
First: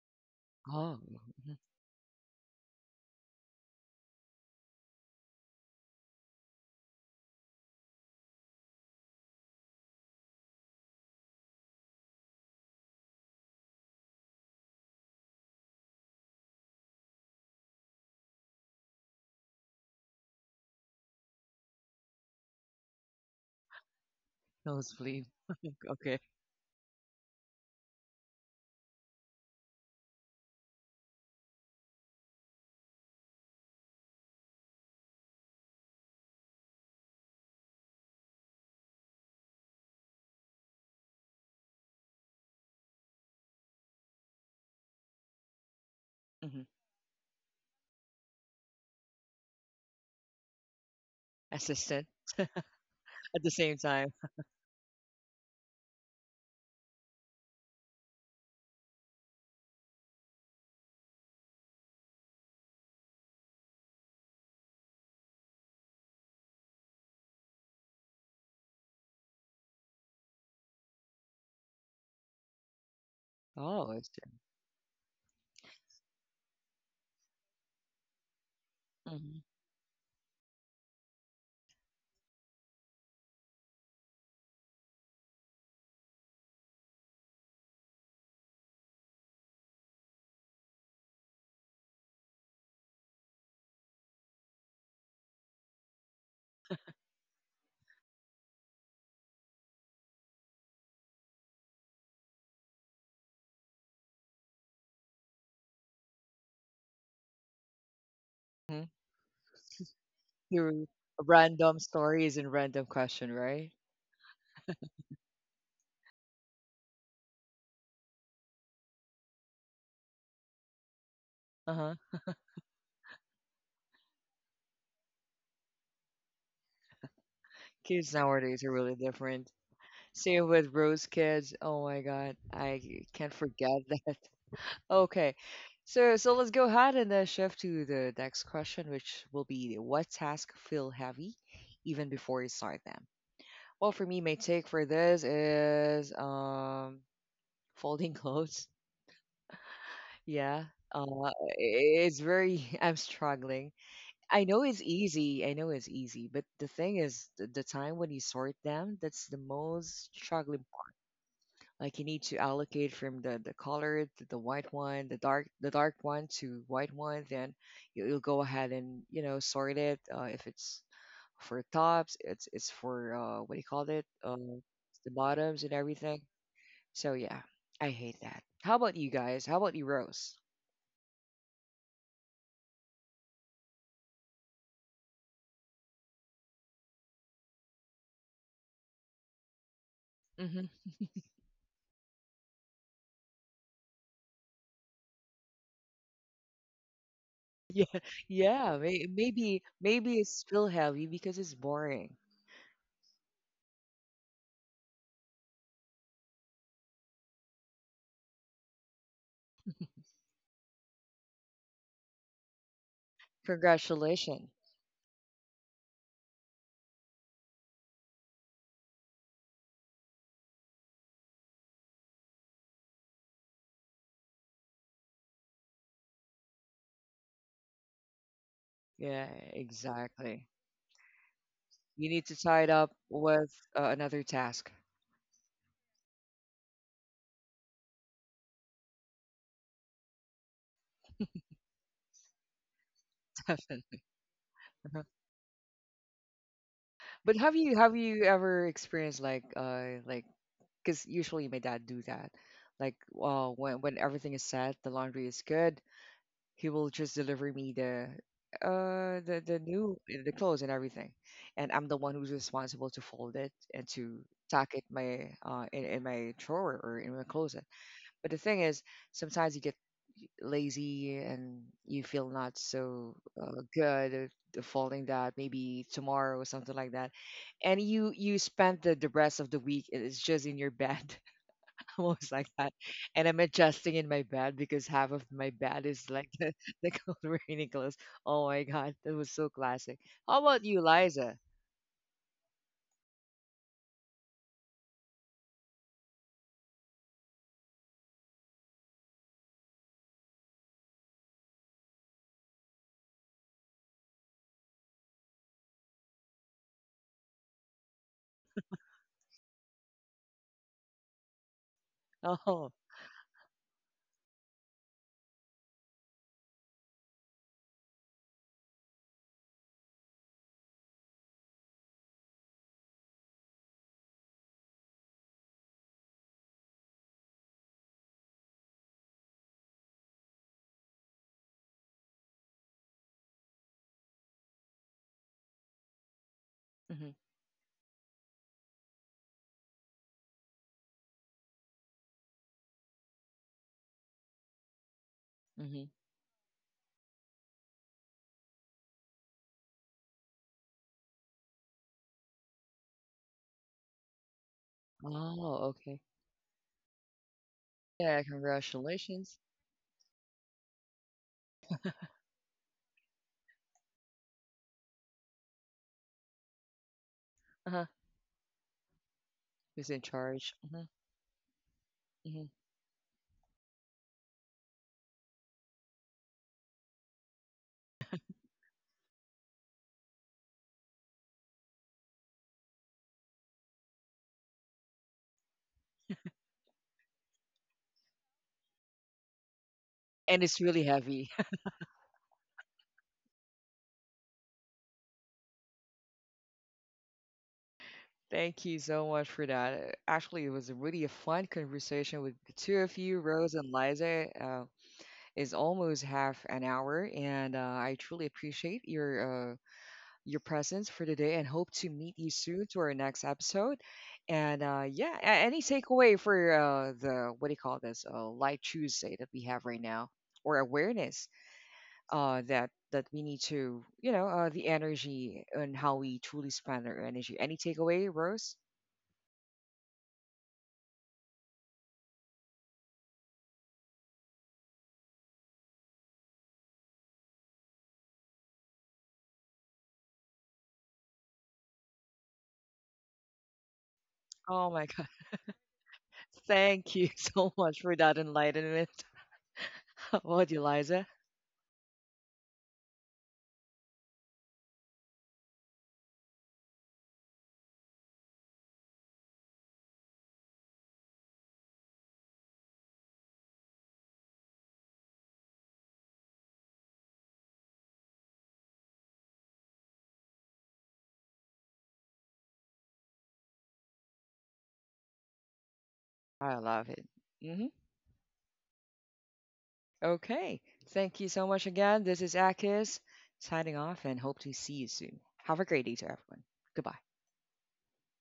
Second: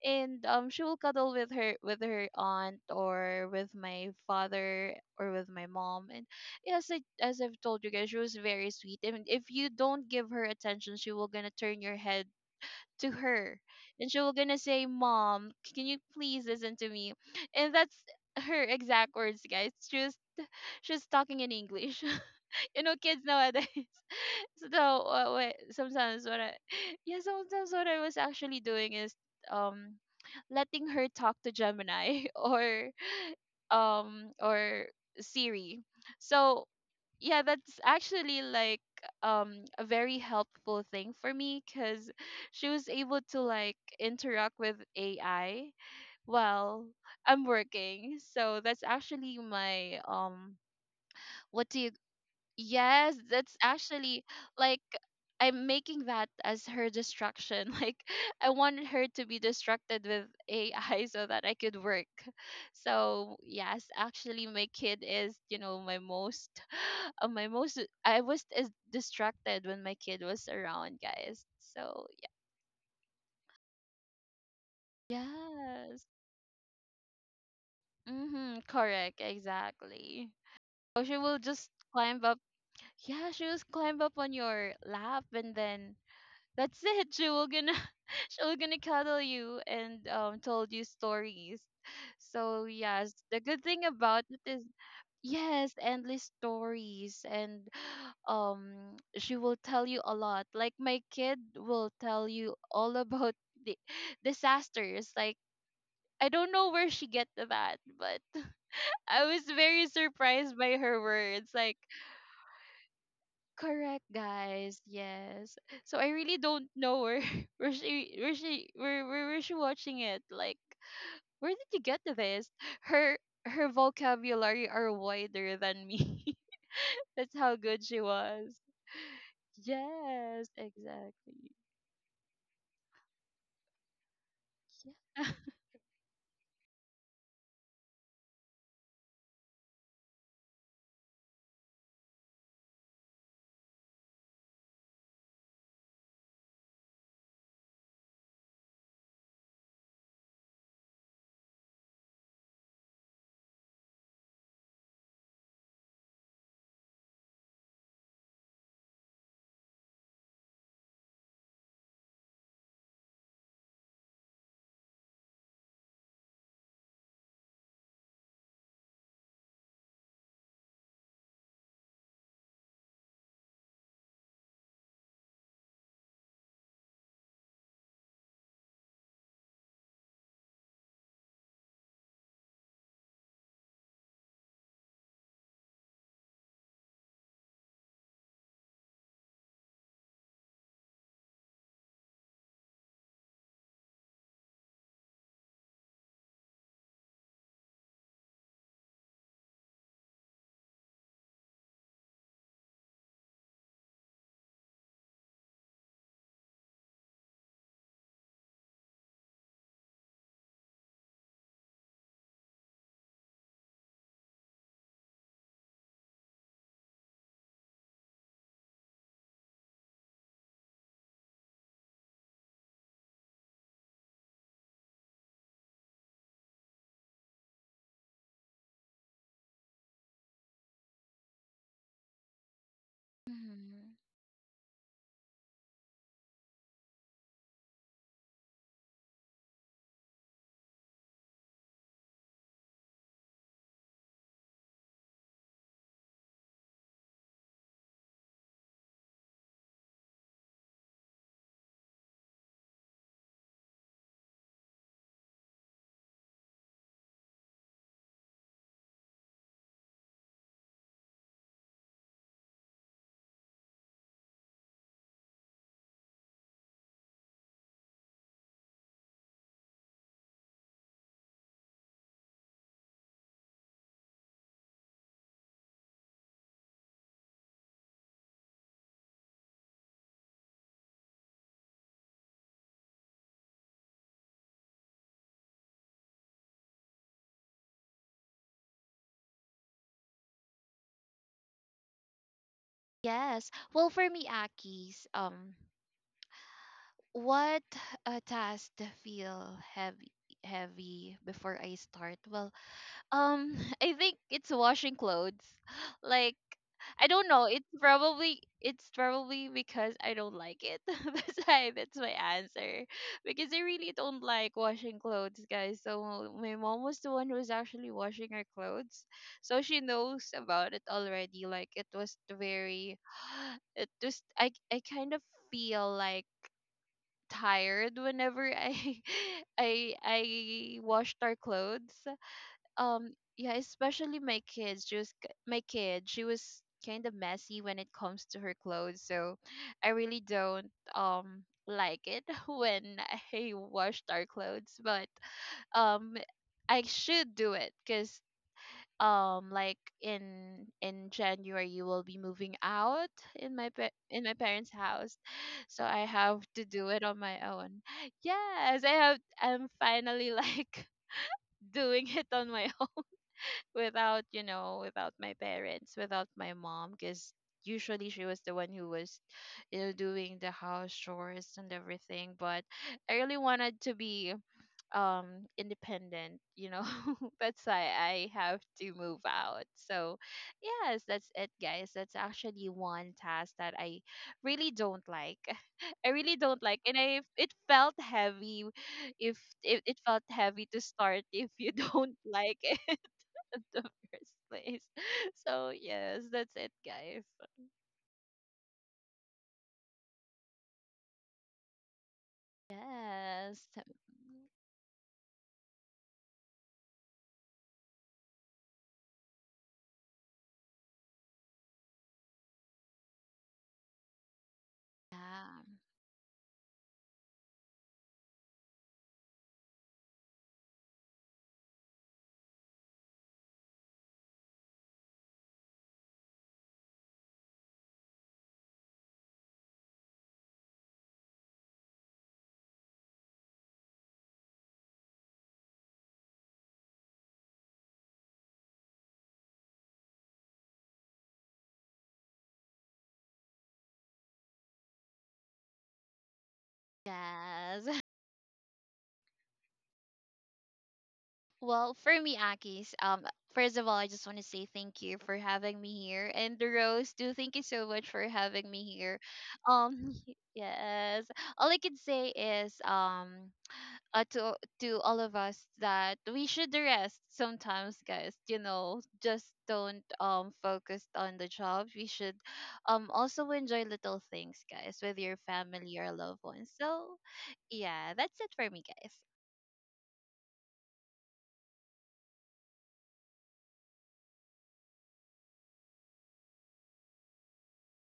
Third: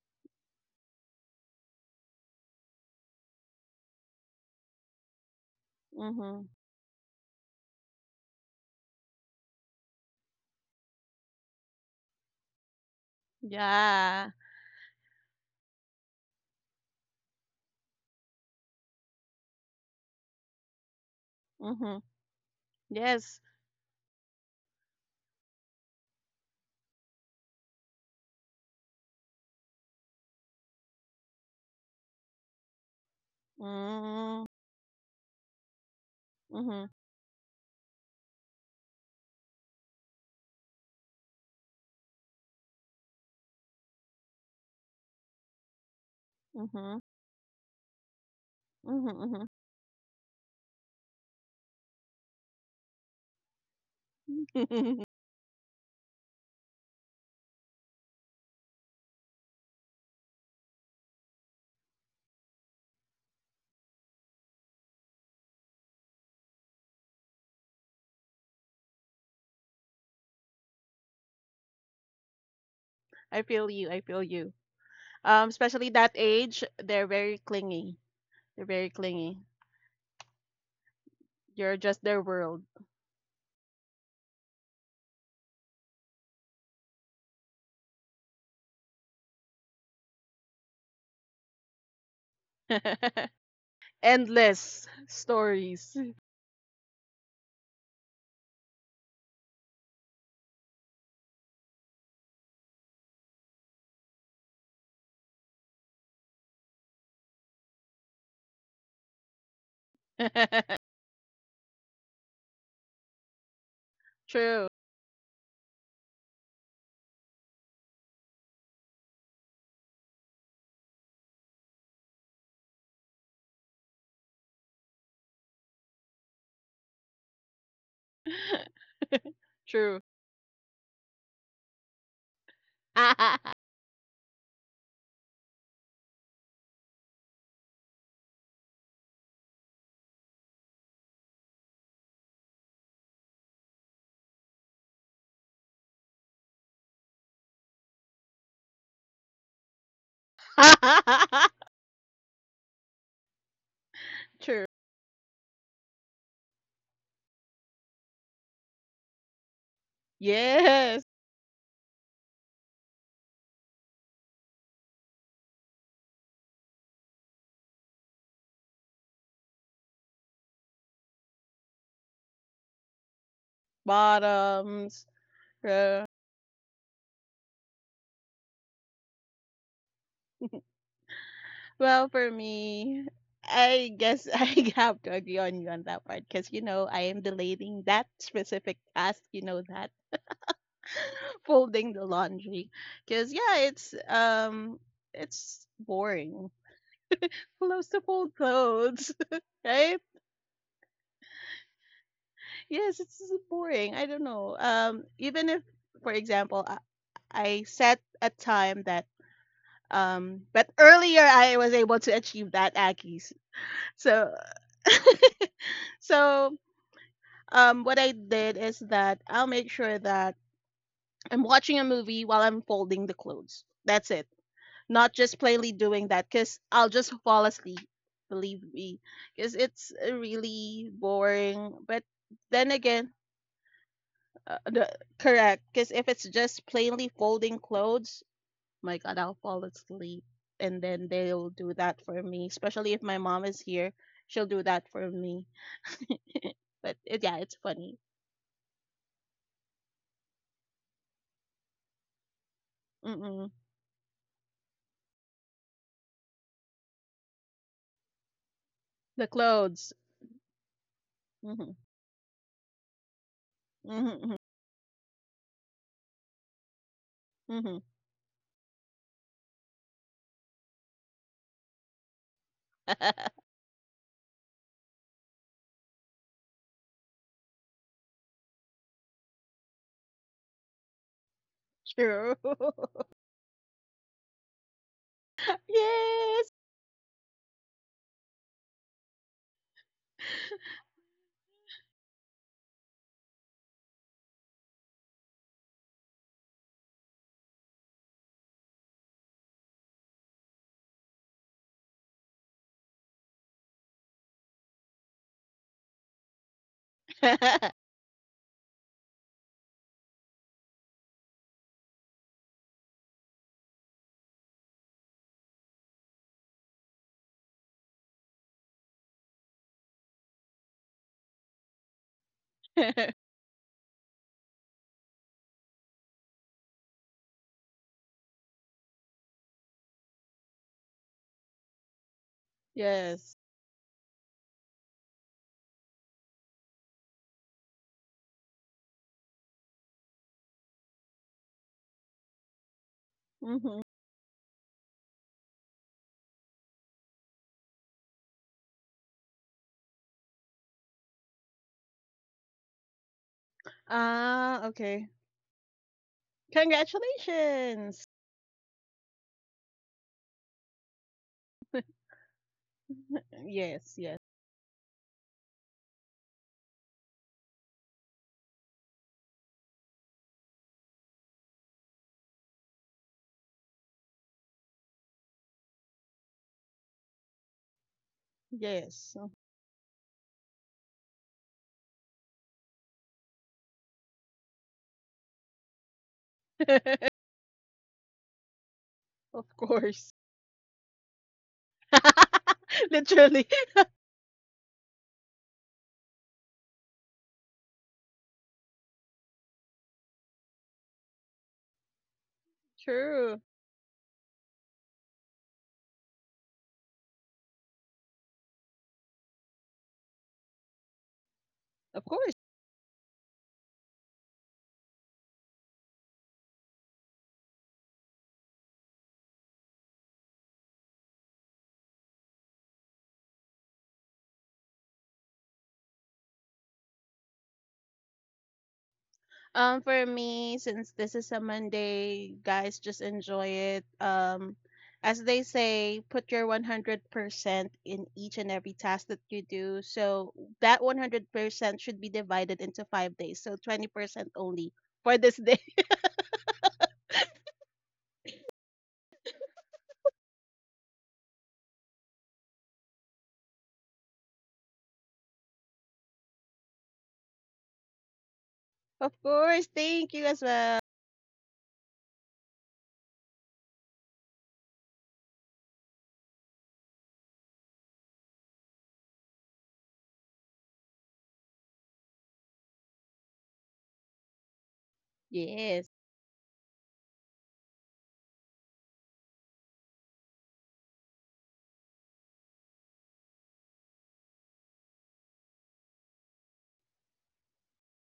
and she will Oh, cuddle with mhm. her, with her aunt, or with my father, or with my mom. And Mhm. yes, as I've told you guys, she was very sweet, and if you don't give her attention, she will gonna turn your head to her, and she Yeah. will gonna say, "Mom, can you please listen to me?" And that's her exact words, guys. She was talking in Mhm. English. *laughs* You know, kids Yes. nowadays. So no, Nosebleed. Wait, Okay. sometimes what I— *laughs* yeah, sometimes what I was actually doing is um letting her talk to Gemini *laughs* or um Mm. or Siri. So Mhm. yeah, that's actually like a very helpful thing for me, because she was able to like interact with AI Mm-hmm. while Mhm. I'm working. So that's Mhm. actually Mhm. my— what do you— Assistant yes, at the that's same time. actually like— *laughs* I'm making that as her distraction. *laughs* Like, I wanted her to be distracted with AI so that I could work. So yes, actually my kid is, you know, my most— *gasps* *laughs* my most— I was as distracted when my kid was around, guys. So I feel you. Oh, I it's feel you. Especially yes. that age, they're very clingy. They're Mhm, very correct, clingy. mm-hmm. exactly. So she will just You're just their climb up. world. Yeah, she will climb up on your lap, and then that's it. She will gonna *laughs* she will gonna cuddle you and told you stories. So yes, *laughs* the good thing about it is, Endless yes, stories. endless stories. And *gasps* she will tell you a lot. Like, my kid will tell you *laughs* all about the *laughs* disasters. Like, I don't know where she get that, but *laughs* Hmm, I was very surprised by *laughs* through her words. Like, random stories and random question, right? correct, True. guys. Yes. So I really don't know where *laughs* where she watching it. Like, where did you Uh-huh. get this? Her her vocabulary are wider than me. *laughs* That's how good she Kids was. nowadays are really different. *laughs* True. Same Yes, with Rose kids. exactly. Oh my God, I can't forget *laughs* *laughs* that. Yeah. Okay. *laughs* So let's go ahead and shift to the next question, which will be what tasks feel heavy even before you start them? Well, for me, my take for this is *laughs* folding clothes. Yeah. Uh, i- it's very *laughs* I'm struggling. I know True. it's easy. I know it's easy, but the thing is the time when you sort them, that's the most struggling. Yes. Like you need to allocate from the colored to the white one, the dark one to white one. Then you'll go ahead and sort it. If it's for tops, it's for what do you call it? Um, Bottoms. the bottoms and True. everything. So yeah, I hate that. How about you guys? How about you, Rose? *laughs* Well, for me, I guess *laughs* I have to agree on you on that part because, I am delaying that specific task, that Hmm. *laughs* folding the laundry. Because, yeah, it's boring. *laughs* Clothes Yeah, to fold yeah. May, clothes, maybe *laughs* right? maybe it's still heavy because it's boring. Yes, it's boring. I don't know. Even if, for example, I set a time that, but earlier I was able to achieve that, Aki's. So, Congratulations. *laughs* so what I did is that I'll make sure that I'm watching a movie while I'm folding the clothes. That's it. Not just plainly doing that cuz I'll just fall asleep, believe me. Yeah, Cuz it's exactly. really boring. But You need to tie then it up again, with Mhm. another uh, task. the, correct cuz if it's just plainly folding clothes, my god, I'll fall asleep and then they'll do that for me, especially if my mom is *laughs* here. She'll do that for Uh-huh. me. *laughs* But yeah, But it's have you funny. have you ever experienced like like, because usually my dad do that, like Mm-mm. When everything is set, the laundry is good, he will just deliver me the The uh the the clothes. new eh, the clothes and everything, Mhm. and I'm the one who's responsible to fold it and to Mhm, tack it in my drawer or in my mhm, closet. mhm. But the thing is, sometimes you get lazy and you feel not so *laughs* good at the following that maybe tomorrow or something like that, and you spent the rest of the week it is just in your bed *laughs* almost True. like that, and I'm adjusting in my bed because half of my *laughs* bed is like *laughs* the, Yes. the cold *laughs* rainy clothes. Oh my God, that was so classic. How about you, Liza? Yes. Well, for me, Aki's, what— task to feel heavy, before I start? Well, Um, *laughs* I think it's washing clothes. *gasps* *sighs* Like, I don't know. It's *laughs* probably it's probably because I don't like it. *laughs* That's why that's my Oh. answer. Because I really don't like washing clothes, guys. So my mom was the one who was actually washing our clothes. So she knows about it already. Like, it was very— it just I kind of feel like tired whenever I *laughs* I washed our clothes. Yes. Yeah, especially my kids— my kid, she was kind Hmm. of messy when it comes to her clothes, so I really don't like it *laughs* when I Mhm. washed our clothes. But Hmm. um I should do it because like, in January, you will be moving out. In my Ah, parents' okay. house, Oh, so okay. I have to do it on my own. Congratulations. Yeah, Yes, I have— congratulations. I'm finally like *laughs* doing it on my— Yes, yes, without, you know, without my parents, without my mom, because Uh-huh. usually she was the one who was, Who's you in know, doing charge. the Hmm. house chores and Hmm. everything. But I really wanted to be independent, you know. *laughs* That's why I have to yes. move out. So yes, that's it, guys. That's actually one task that I really don't like. *laughs* I really don't like, and I— *laughs* it felt heavy. if Of it, it course. felt And it's heavy really to heavy. start if you *laughs* don't like *laughs* it Literally. *laughs* in the first place. *laughs* So yes, that's it, guys. Thank you so much for that. Actually, it was a really a fun conversation with the two of you, True. Rose and Yes. Liza. Is almost half an hour, and I truly appreciate your presence for today, and hope to Of meet you course. soon to our next episode. And yeah, any Yeah. takeaway for the what do you call this Light Tuesday that we have right now, or awareness that we need to, the energy and how we truly spend our energy. Any takeaway, Rose? For me, since this is a Monday, guys, just enjoy it. As they say, put your 100% in each and every task that you do. So that 100% should be divided into 5 days. So 20% Oh only my *laughs* God. for this day. *laughs* Thank you *laughs* so much for Yes. *laughs* that enlightenment. *laughs* What, Eliza? Well, for me, Akis, first of all, I just want to say thank you for having me here, and Rose, too, thank you so much for having me Of here. course. Um, Thank you *laughs* as well. yes, all I can say is, to all of us, that we should rest sometimes, guys. You know, just don't focus on the job. We should also enjoy little things, guys, with your Yes. family or I loved ones. love it. So Hmm. yeah, that's it for me, guys. Okay. Thank you so much again. This is Akis signing off and hope to see you soon. Have a great day to everyone. Goodbye.